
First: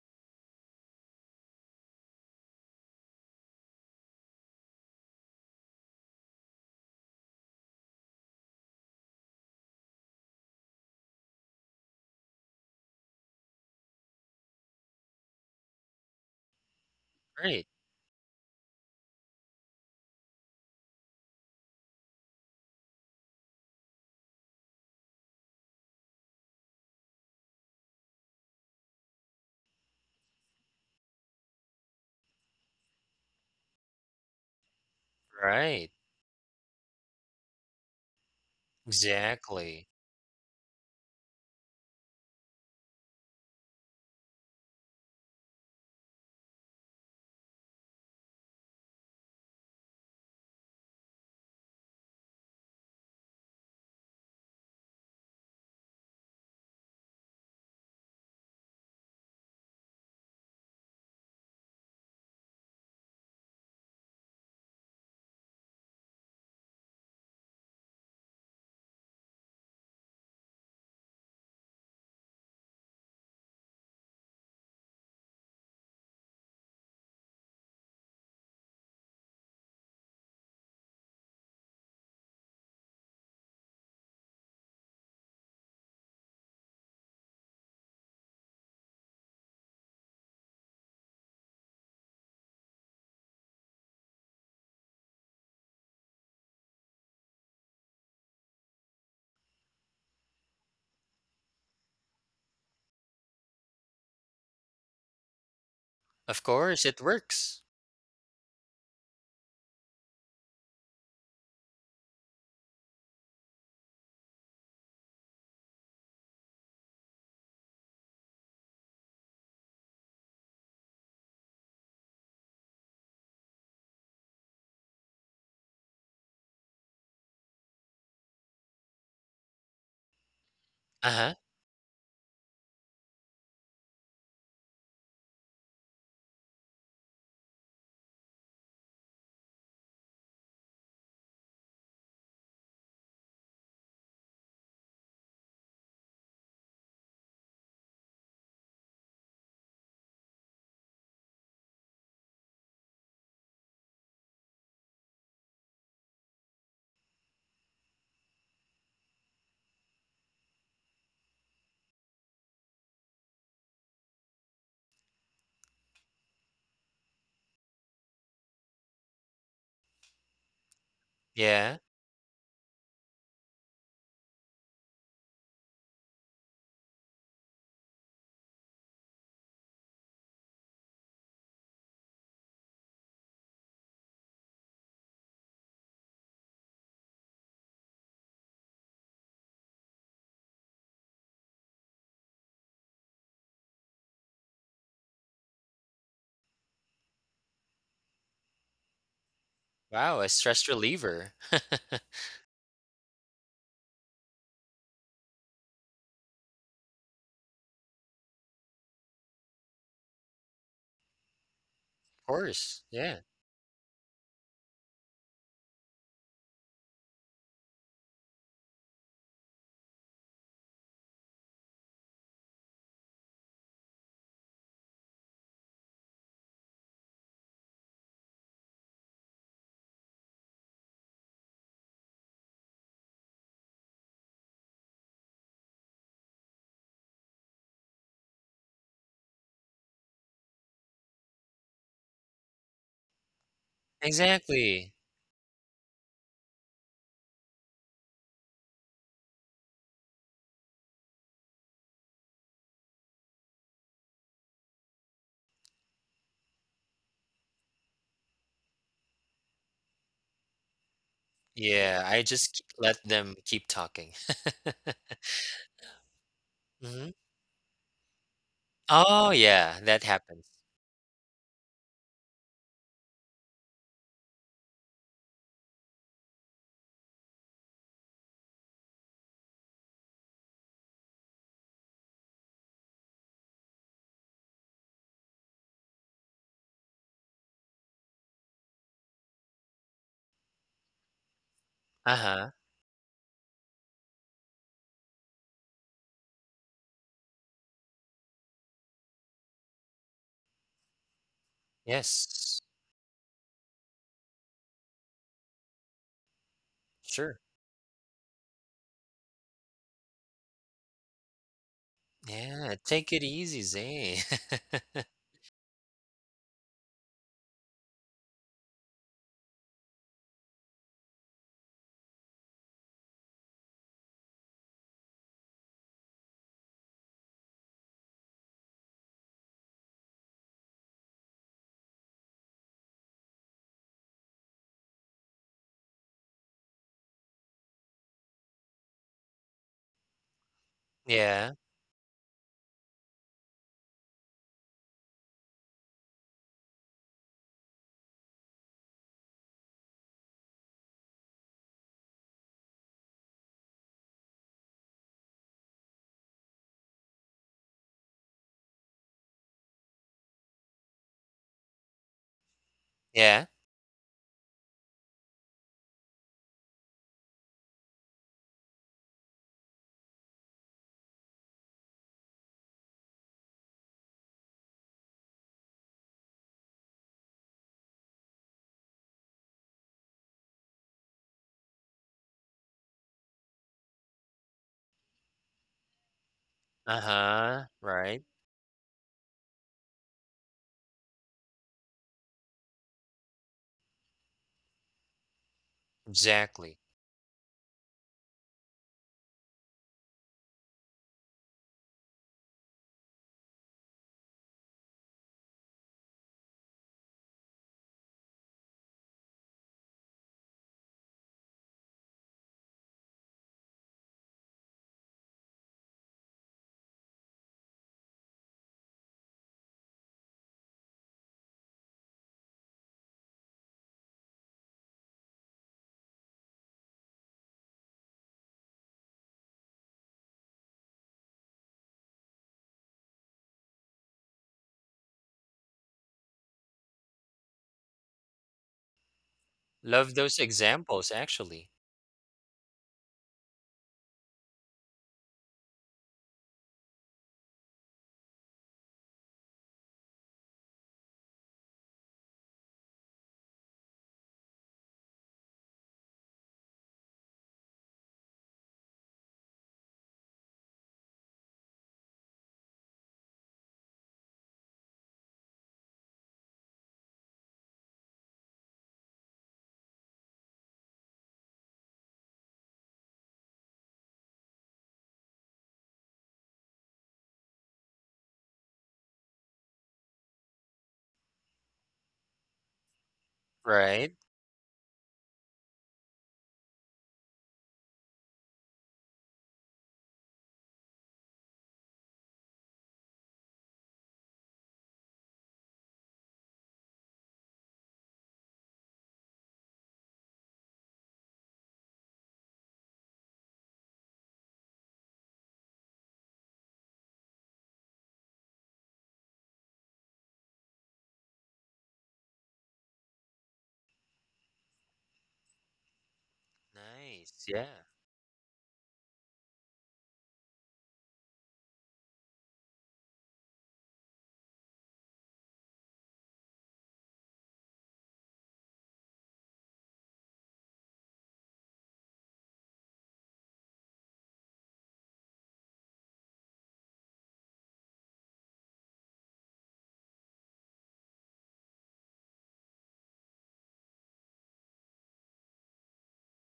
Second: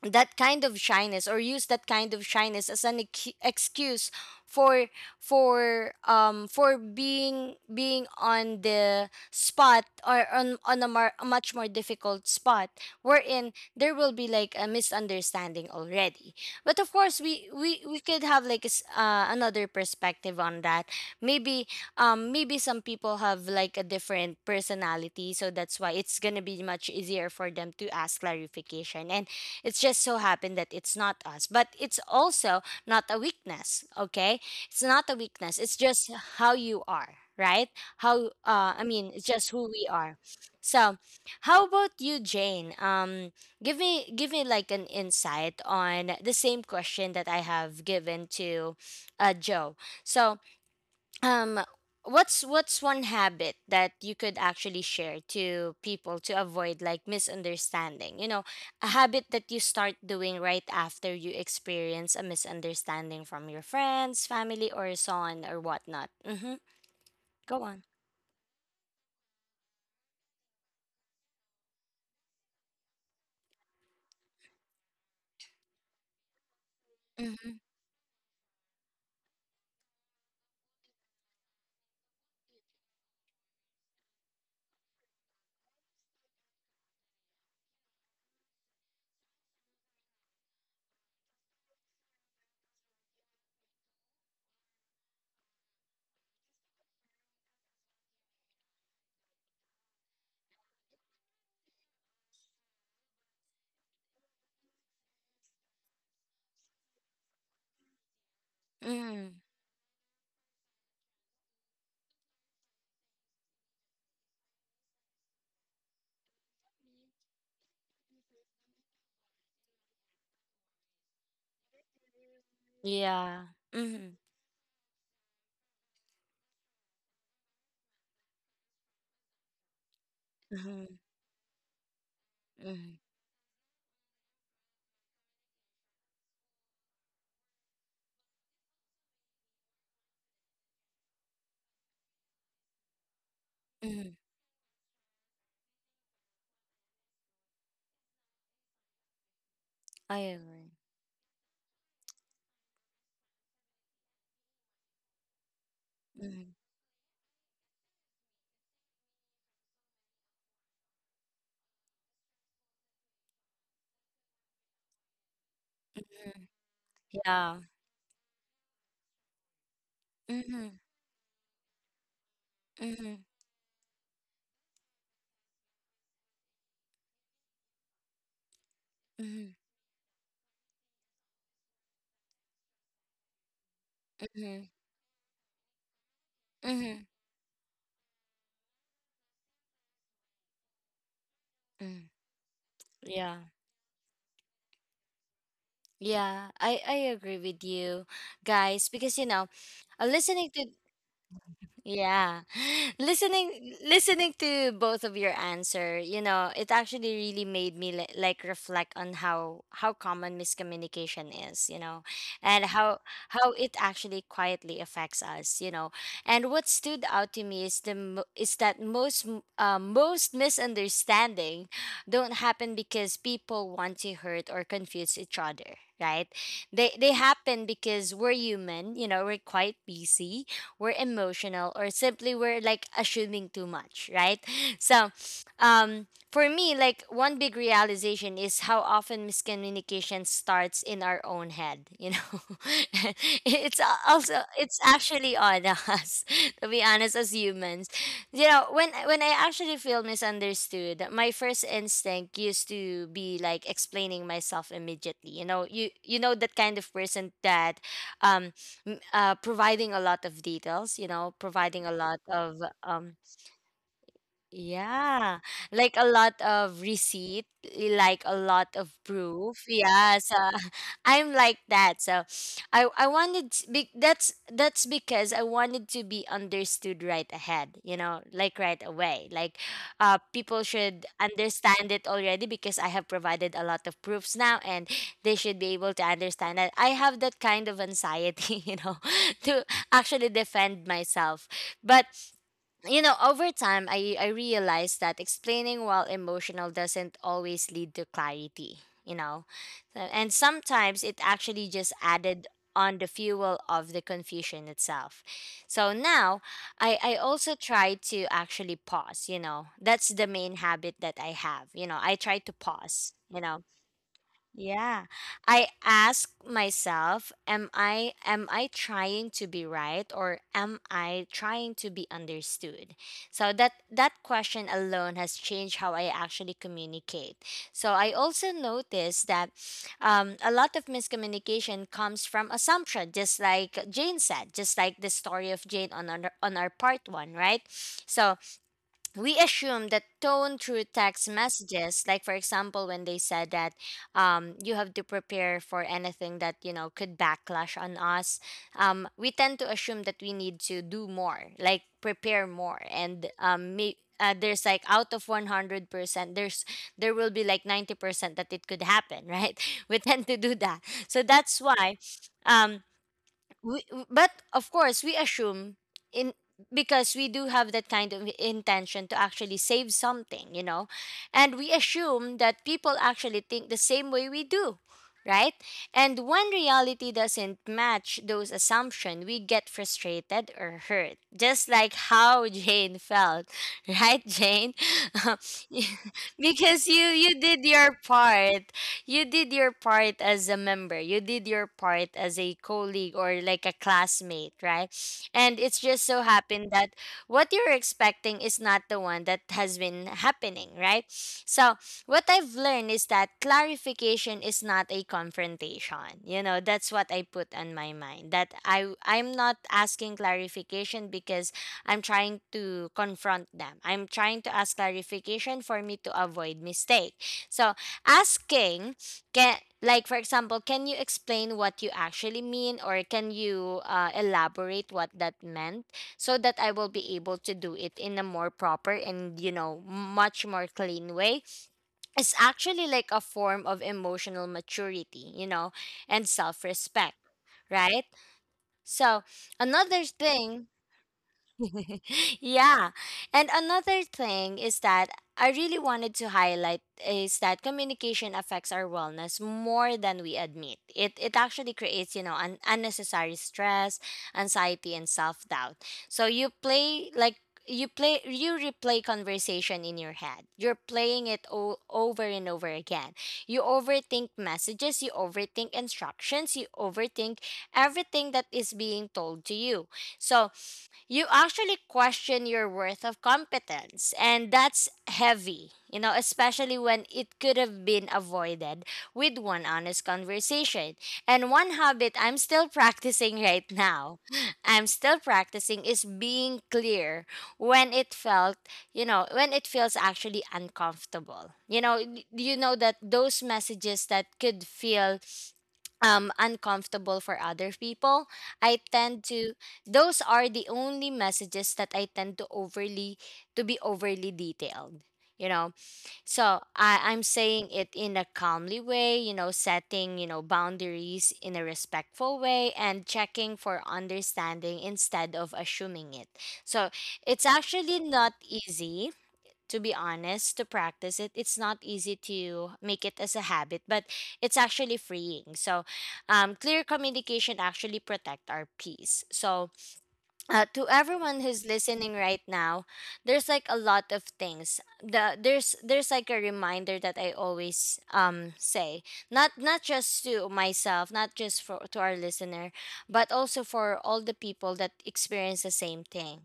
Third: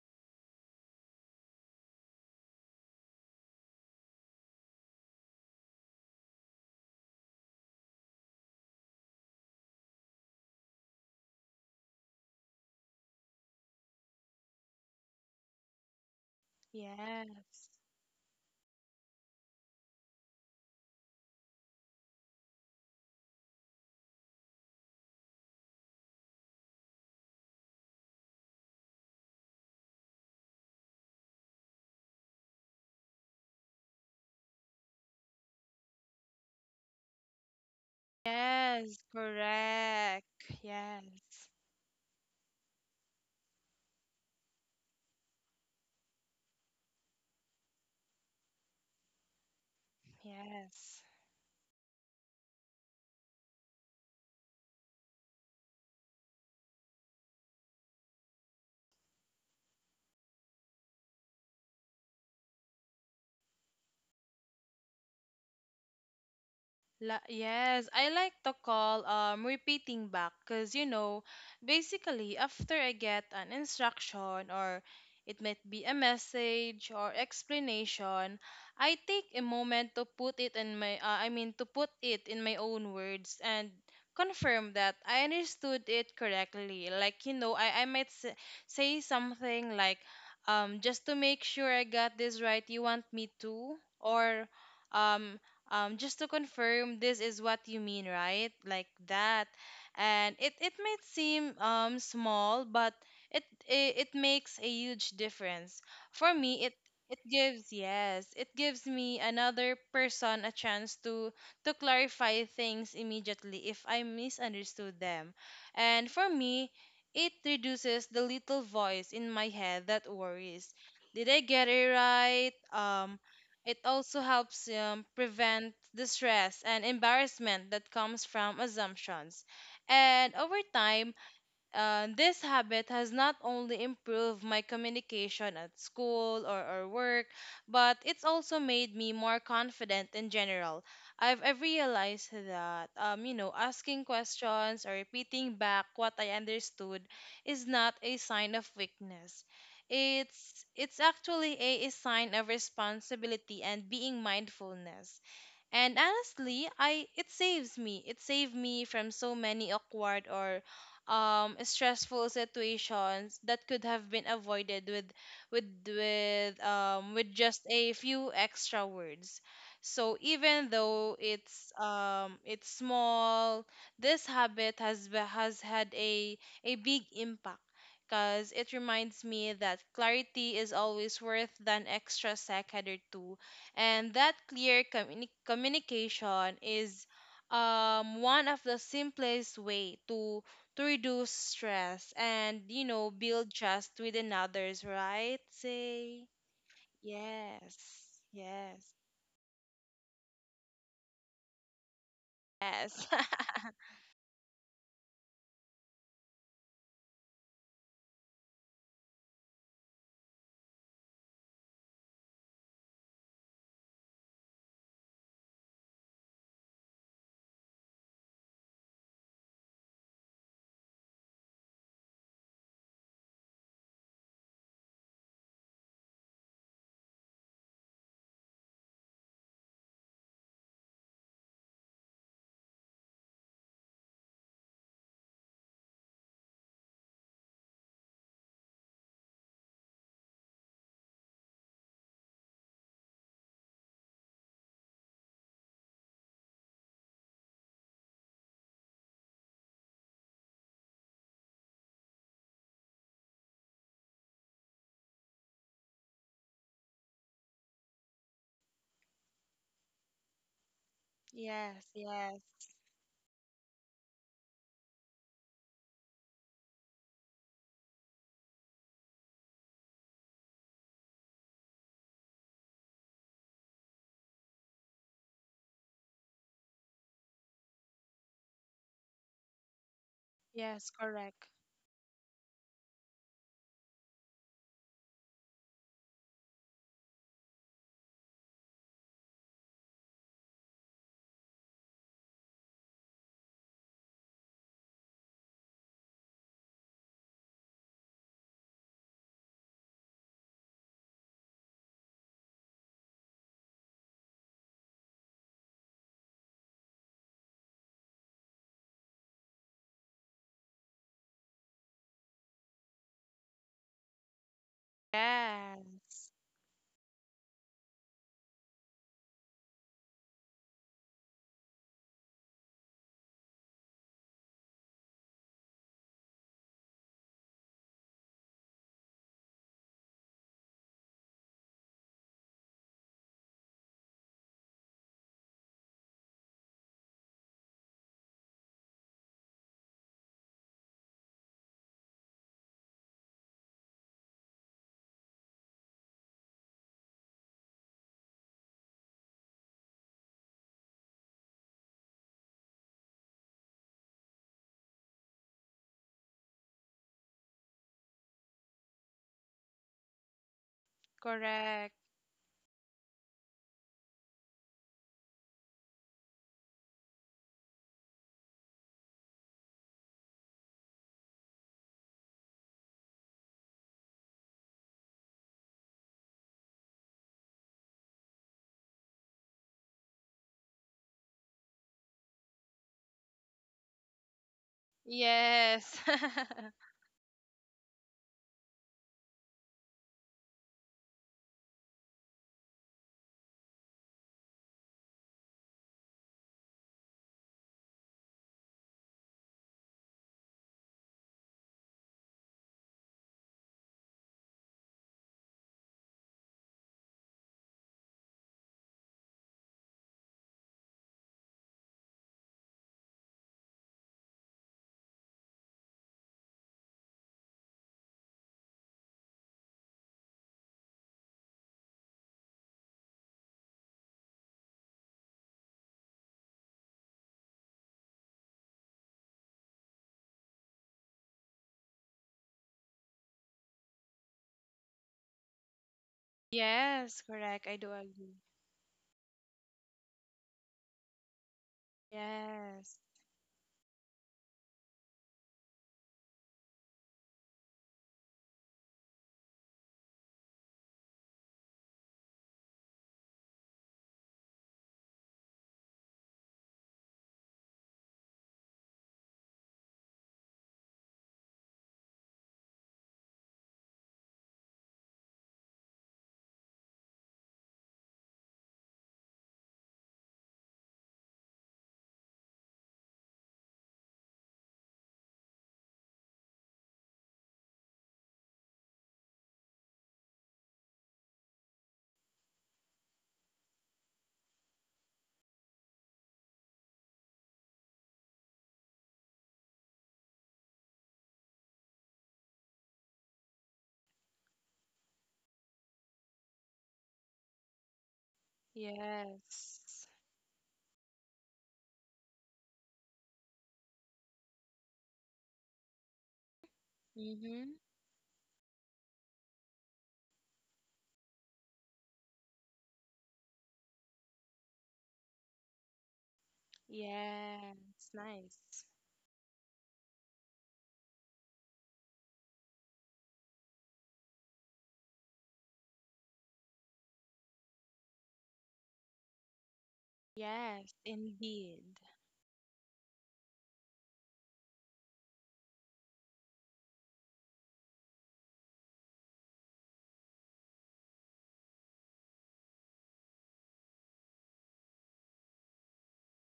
That kind of shyness or use that kind of shyness as an excuse for for being on the spot or on on a much more difficult spot wherein there will be like a misunderstanding already. But of course we
Right.
Yes.
we we could have like a s another perspective on that. Maybe maybe some people have like a different personality, so that's why it's gonna be much easier for them to ask clarification, and it's just so happened that it's not us, but it's also not a weakness. Okay, it's not a weakness. It's
Right.
just how you are, right? How I
Yes,
mean, it's just who we
Exactly.
are.
correct.
So,
Yeah,
how about you, Jane? Give me like an insight on the same question that I have given to Joe. So,
yes.
um, what's one habit that you could actually share to people to avoid like misunderstanding? You know, a habit that you start doing right after you experience a misunderstanding from your friends, family, or so on or whatnot. Mm-hmm. Go on.
Yes, I like to call repeating back, because basically, after I get an instruction or it might be a message or
Mm-hmm.
explanation, I take a moment to put it in my I mean to put it in my own words and confirm that I understood it correctly. Like, I might say something like just to make sure I got this right, you want me to, or um just to confirm, this is what you mean, right? Like that. And it might seem small, but it makes a huge difference. For
Of
me, it
course, it
it
works.
gives yes, it gives me
Mm-hmm.
another person a chance to clarify things immediately if I misunderstood them. And for me, it reduces the little voice in my head that worries. Did I get it right?
Yeah.
It
Mm-hmm.
also helps prevent the stress and embarrassment that comes from assumptions. And over
Mm-hmm.
Uh
time,
huh.
this habit
Mm-hmm.
has not only improved my communication at school or work, but it's also made me more confident in general. I've realized that, asking
Mm-hmm.
questions or repeating back what I understood is not a sign of weakness.
I
It's
agree.
it's actually a sign of responsibility and being mindfulness. And
Mm-hmm.
honestly, I it saves me. It saved me from so many awkward or stressful situations that could have been avoided with
Mm-hmm.
with
Yeah.
just a few extra words. So even
Mm-hmm.
though
Yeah.
it's
Mm-hmm.
small, this habit has be- has had a big impact, because it reminds me
Mm-hmm.
that clarity is always worth an extra second or two, and that clear communication
Mm-hmm.
is one of the simplest way to reduce
Mm-hmm.
stress and
Yeah.
build trust within others, right? Say
Yeah, I agree with you
yes, yes,
guys because you know,
Wow, a
listening
stress
to
reliever.
yeah.
yes,
Listening to both of your answer, you know, it actually really made me like reflect on how common miscommunication is, you know,
Of
and
course, yeah.
how it actually quietly affects us, you know. And what stood out to me is that most misunderstanding don't happen because people want to hurt or confuse each other, right? They happen because we're human, you know, we're quite busy, we're emotional, or simply we're like assuming too much, right? So, for me, like one big realization is how often miscommunication starts in our own head. You know, it's a- also it's
Exactly.
actually on us to be honest as humans. You know, when I actually feel misunderstood, my first instinct used to be like explaining myself immediately. You know, you know that kind of person that, um, providing a lot of details, you know, providing
yes,
a
Yeah,
lot
I
yes,
just
of
k let
um,
them keep talking.
yeah, like a lot of
Mhm.
receipt, like a lot of
Oh,
proof.
yeah, that
Yeah, so
happens.
I'm like that. So I wanted to be, that's because I wanted to be understood right ahead, you know, like right away. Like people
yes.
should
Correct.
understand it already because I have provided a lot of proofs now, and they should be able to understand that I have that kind of anxiety, you know, to actually defend myself. But
Uh-huh.
you know, over time, I realized that explaining while emotional doesn't always lead to clarity, you know. And sometimes it actually just added
Yes.
on the fuel of the confusion itself. So now I
Sure.
also try to actually pause, you know. That's the main habit that I have, you know. I try to
Yeah, take
pause,
it
you
easy,
know,
Zay.
yeah. I
Yes,
ask myself, am I trying to be right, or am I trying to be understood? So that that question alone has changed how I actually communicate. So I also noticed that a lot of miscommunication comes from assumption, just like Jane said, just like the story of Jane on on our part one, right? So we assume that tone through text
Yeah,
messages, like for example, when they said that you have to prepare for anything that you know could backlash on us, we tend to assume that we need to do more, like prepare more, and there's like, out of 100% there's there will be like 90% that it could happen, right? We tend to do that. So that's
correct.
why um,
yeah.
but of course we assume in because we do have that kind of intention to actually save something, you know, and we assume that people actually think the same way we do, right? And when reality doesn't match those assumptions, we get frustrated or hurt, just like how Jane felt. Right, Jane?
Yes,
Because you
Uh-huh,
did your
right.
part. You did your part as a member. You did your part as a colleague or like a classmate, right? And it's just so happened
Exactly.
that what you're expecting is not the one that has been happening, right? So, what I've learned is that clarification is not a confrontation. You know, that's what I put on my mind. That I'm not asking clarification because I'm trying to confront them. I'm trying to ask clarification for me to avoid mistake. So, asking, can, like for example, can you explain what you actually mean, or can you elaborate what that meant so that I will be able to do it in a more proper and, you know, much more clean way. It's actually like a form of emotional maturity, you know, and self-respect,
yes, correct. I do
right?
agree.
So, another
Love those
thing,
examples, actually.
yeah.
Yes,
And another thing is that I really wanted to highlight is that communication affects our wellness more than we admit. It actually creates, you know, unnecessary stress, anxiety, and self-doubt. So you play like, you play you replay conversation in your head. You're playing it over and over again. You overthink messages, you overthink instructions, you overthink everything that is being told to you. So you actually question your worth of competence, and that's heavy, you know, especially when it could have been avoided with one honest conversation. And one habit I'm still practicing right
Right?
now, I'm still practicing, is being clear when it felt, you know, when it feels actually uncomfortable. You know, you know that those messages that could feel uncomfortable for other people, I tend to,
yes.
those are the only messages that I tend to overly, to be overly detailed. You know, so I'm saying
Mm-hmm.
it in a calmly way, you know, setting, you know, boundaries in a respectful way, and checking for understanding instead of assuming it. So
Nice,
it's
yeah.
actually
Yes,
not
nice.
easy, to be honest, to practice it. It's not easy to make it as a habit, but it's actually freeing. So, clear communication actually protect our peace. So, to
Yes,
everyone who's
indeed.
listening right now, there's like a lot of things, there's like a reminder that I always say, not not just to myself, not just for to our listener, but also for all the people that experience the same thing.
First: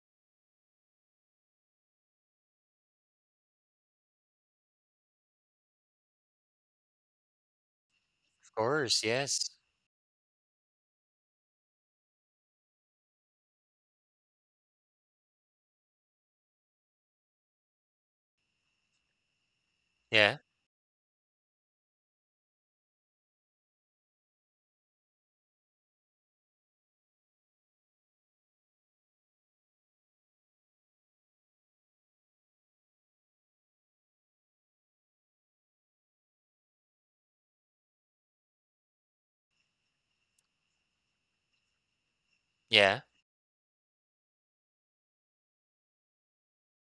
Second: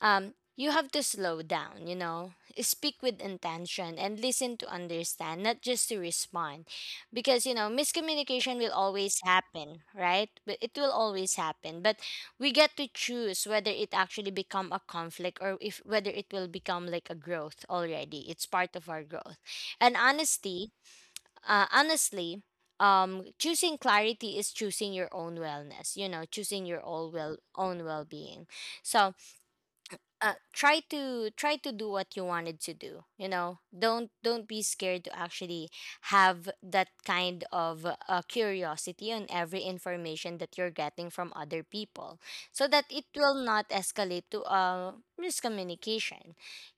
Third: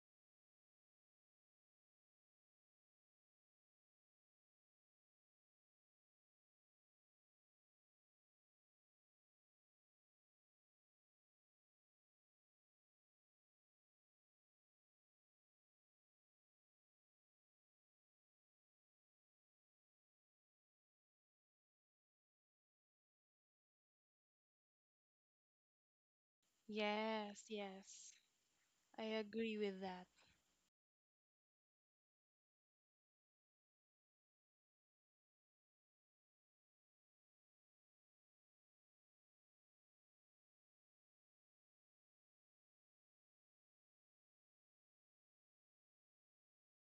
You have to slow down, you know, speak with intention and listen to understand, not just to respond. Because you know
Of
miscommunication will
course,
always
yes.
happen, right? But it will always happen. But we get to choose whether it actually become a conflict, or if whether it will become like a growth already. It's part of our growth. And
Yeah,
honesty, honestly, choosing clarity is choosing your own wellness, you know, choosing your own
Yes,
well, own
yes.
well-being.
I
So
agree with that.
try to try to do what you wanted to do, you know. Don't be scared to actually have that kind of curiosity on every information that you're getting from other people, so that
yeah.
it will not escalate to miscommunication,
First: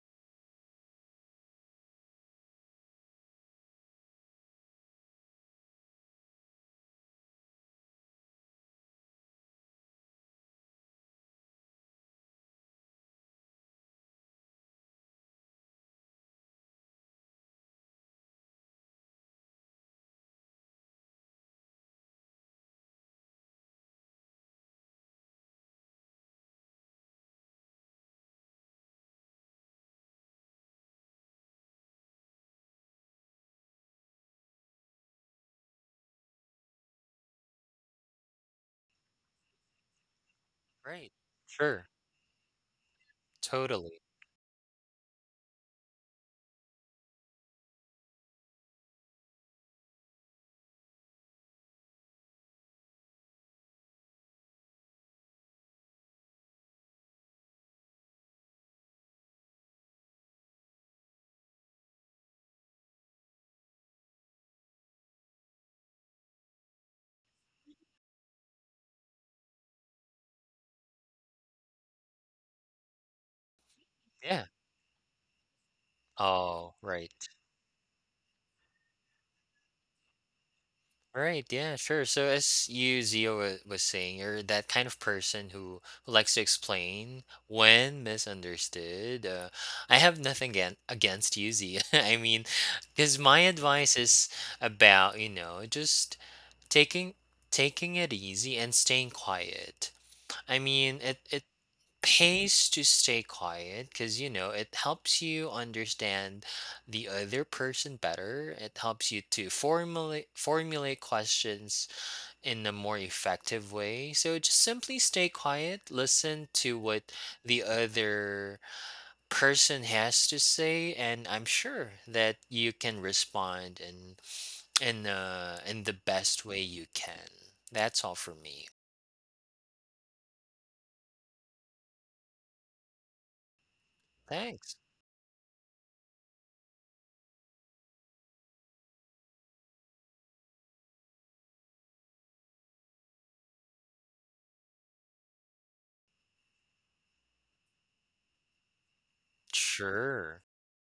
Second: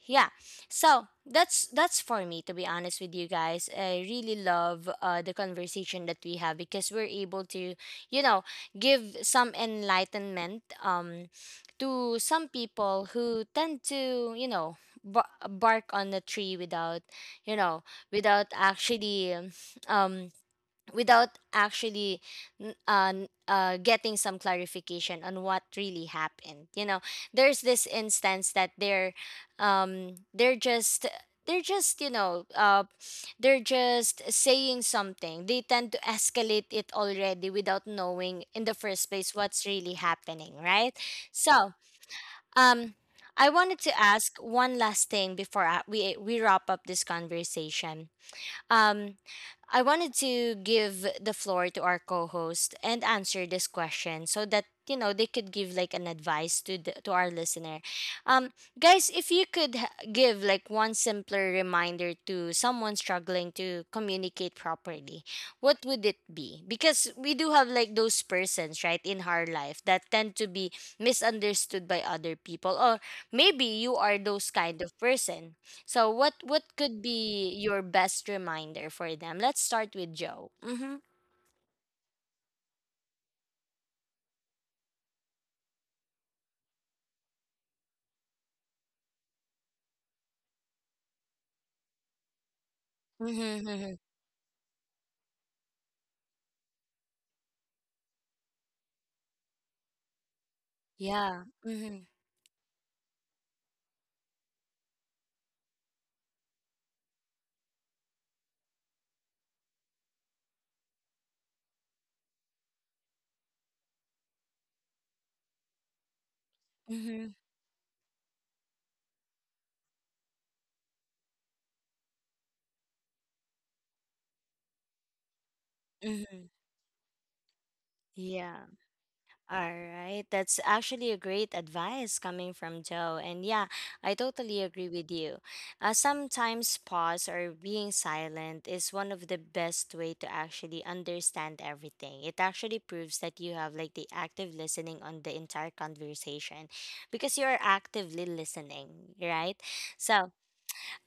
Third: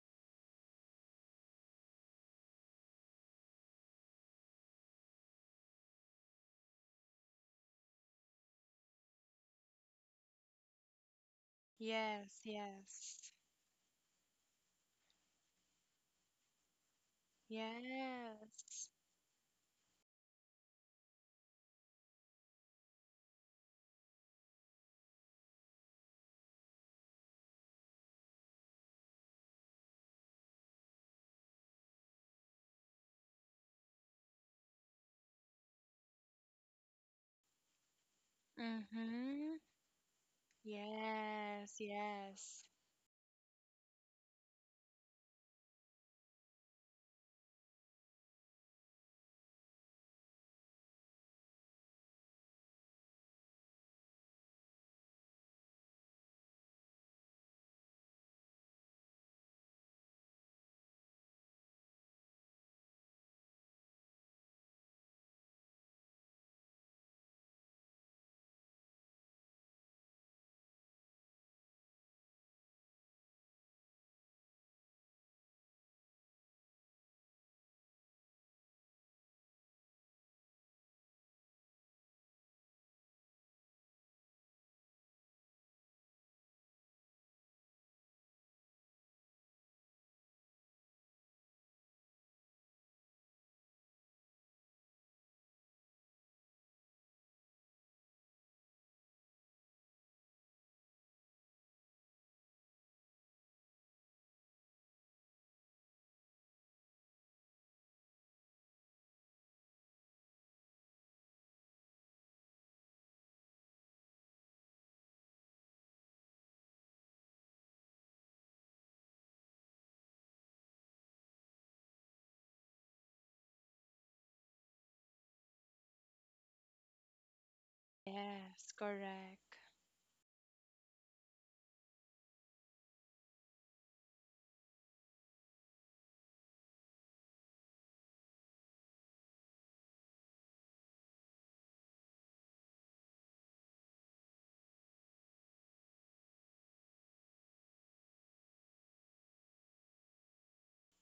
yeah. So that's for me. To be honest with you guys, I really love the conversation that we have, because we're able to, you know, give some enlightenment, to
Yes,
some people
yes.
who tend to, you know, bark on a tree without, you know, without
Yes.
actually um, without actually getting some clarification on what really happened, you know. There's this instance that they're just, they're just you know they're just saying something. They tend to escalate it already without knowing in the first place
Mm-hmm.
what's really happening, right?
Right.
So,
Yes,
Sure.
yes.
um, I wanted to
Totally.
ask one last thing before we wrap up this conversation. Um, I wanted to give the floor to our co-host and answer this question so that, you know, they could give like an advice to to our listener. Um, guys, if you could give like one simpler reminder to someone struggling to communicate properly, what would it be? Because we do have like those persons, right, in our life that tend to be misunderstood by other people, or maybe you are those
Yeah.
kind of person. So what
Oh,
could
right.
be your best reminder for them? Let's start with Joe. Mhm.
All right, yeah, sure. So as you, Zio, was saying, you're that kind of person who likes to explain when misunderstood. I have nothing again, against you, Zio. I mean, because my
Mhm. Mhm.
advice is about, you know, just taking taking it easy and staying quiet. I mean,
Yeah.
it
Mhm.
pays to stay quiet because you know it helps you understand the other person better. It helps you to formulate questions in a more effective way. So just simply stay quiet, listen to what
Mhm.
the other person has to say, and I'm sure that you can respond in in the
Mhm.
best way you can. That's all for
Yeah.
me.
Yes, correct.
All right. That's actually a great advice coming from Joe. And yeah, I totally
Thanks.
agree with you. Sometimes pause or being silent is one of the best way to actually understand everything. It actually proves that you have like the active listening on the entire conversation, because you are actively listening, right? So
Sure.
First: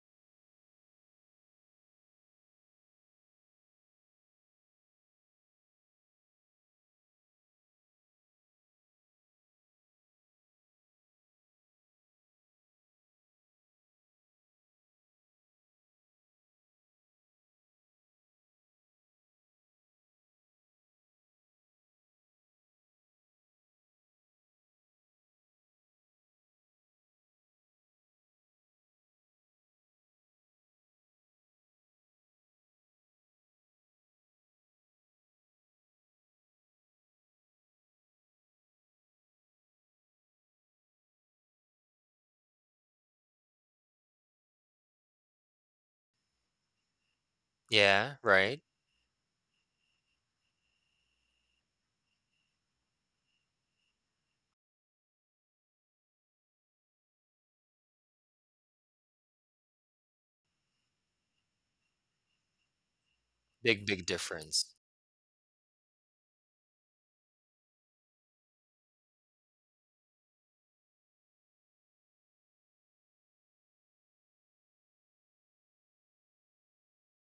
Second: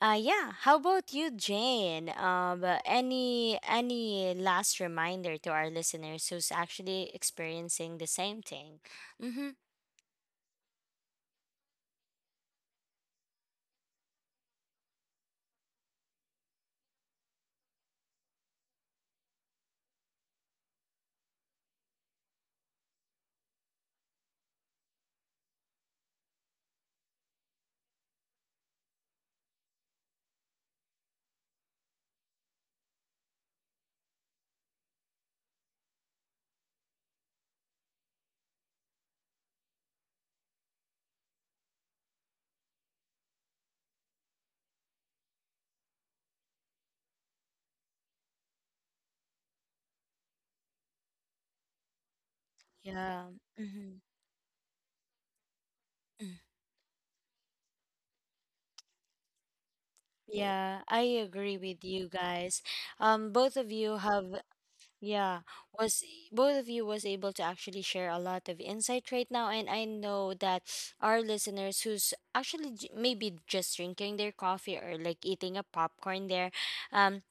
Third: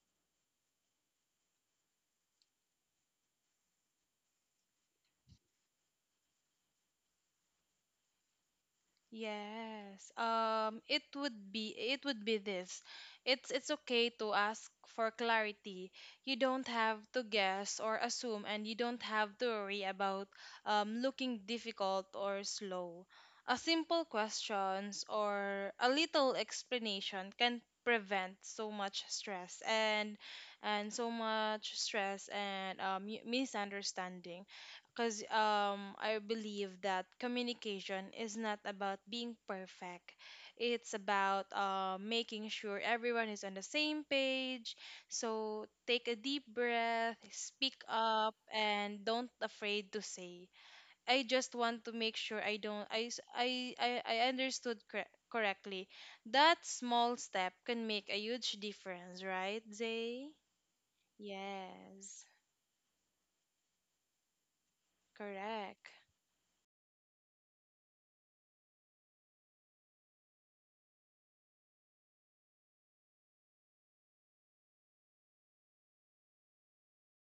yeah. How about you, Jane? Any last reminder to our listeners who's actually experiencing the same thing? Mm-hmm.
Yes. It would be it would be this. It's okay to ask for clarity. You don't have to guess or assume, and you don't have to worry about looking difficult or slow. A simple questions or a little explanation can prevent so much stress and misunderstanding, because I believe that communication is not about being perfect. It's about making sure everyone is on the same page. So take a deep breath, speak
Yeah,
up,
right.
and don't afraid to say. I just want to make sure I don't. I s-
Yeah. Mm-hmm.
I understood correctly. That small step can make a huge difference, right, Zay?
Yeah, I agree with you
Yes,
guys. Both of
Big,
you
big
have,
difference.
yeah,
correct.
was, both of you was able to actually share a lot of insight right now, and I know that our listeners who's actually maybe just drinking their coffee or like eating a popcorn there, um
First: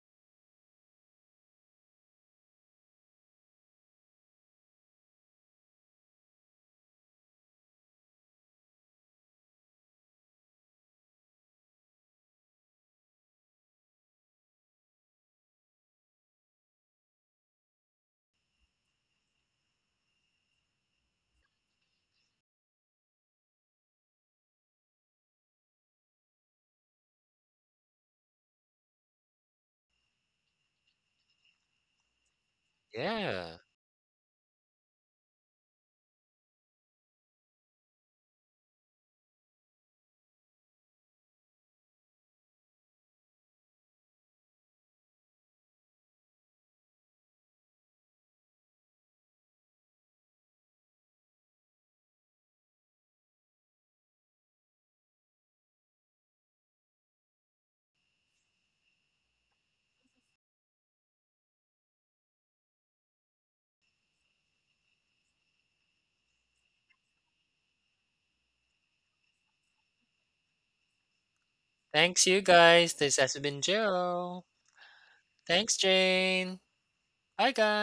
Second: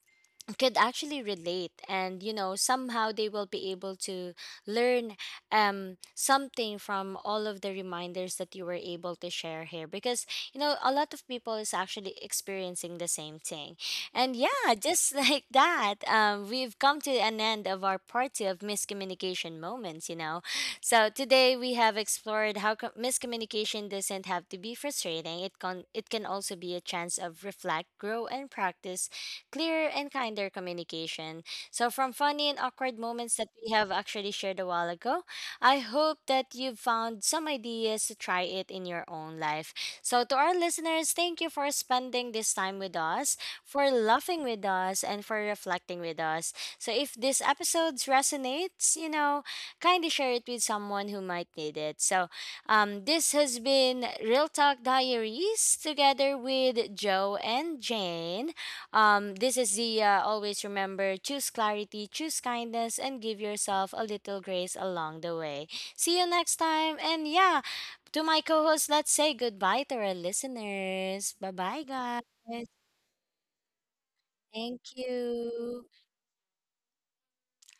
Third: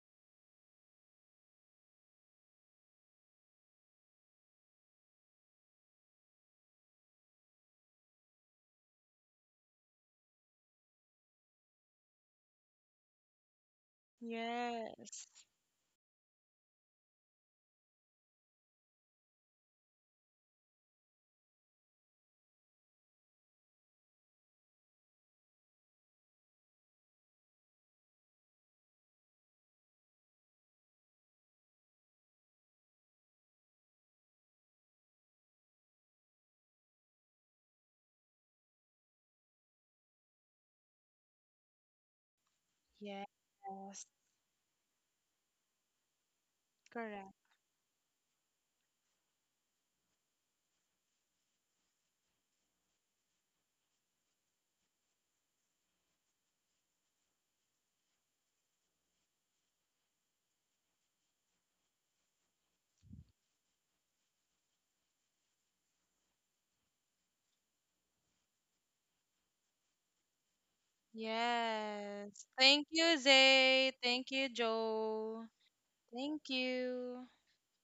could actually relate, and you know somehow they will be able to learn something from all of the reminders that you were able to share here, because you know a lot of people is actually experiencing the same thing. And yeah, just
Yes.
like that, we've come to an end of our party of miscommunication moments, you know. So today we have explored how miscommunication doesn't have to be frustrating. It can it can also be a chance of reflect, grow, and practice clearer and kinder communication. So, from funny and awkward moments that
Yeah.
we have actually shared a while ago, I hope that you've found some ideas to try it in your own life. So, to our listeners, thank you for spending this time with
Yes.
us, for
Yes,
laughing with us, and for reflecting with us. So, if
correct.
these episodes resonates, you know, kindly share it with someone who might need it. So, this has been Real Talk Diaries together with Joe and Jane. This is Zia. Always remember, choose clarity, choose kindness, and give yourself a little grace along the way. See you next time. And yeah, to my co host, let's say goodbye to our listeners. Bye bye,
Thanks,
guys.
you
Yes. Thank
guys.
you,
This has been
Zay. Thank
Joe.
you,
Thank
Joe.
Thanks,
you.
Thank
Jane.
you.
Bye, guys.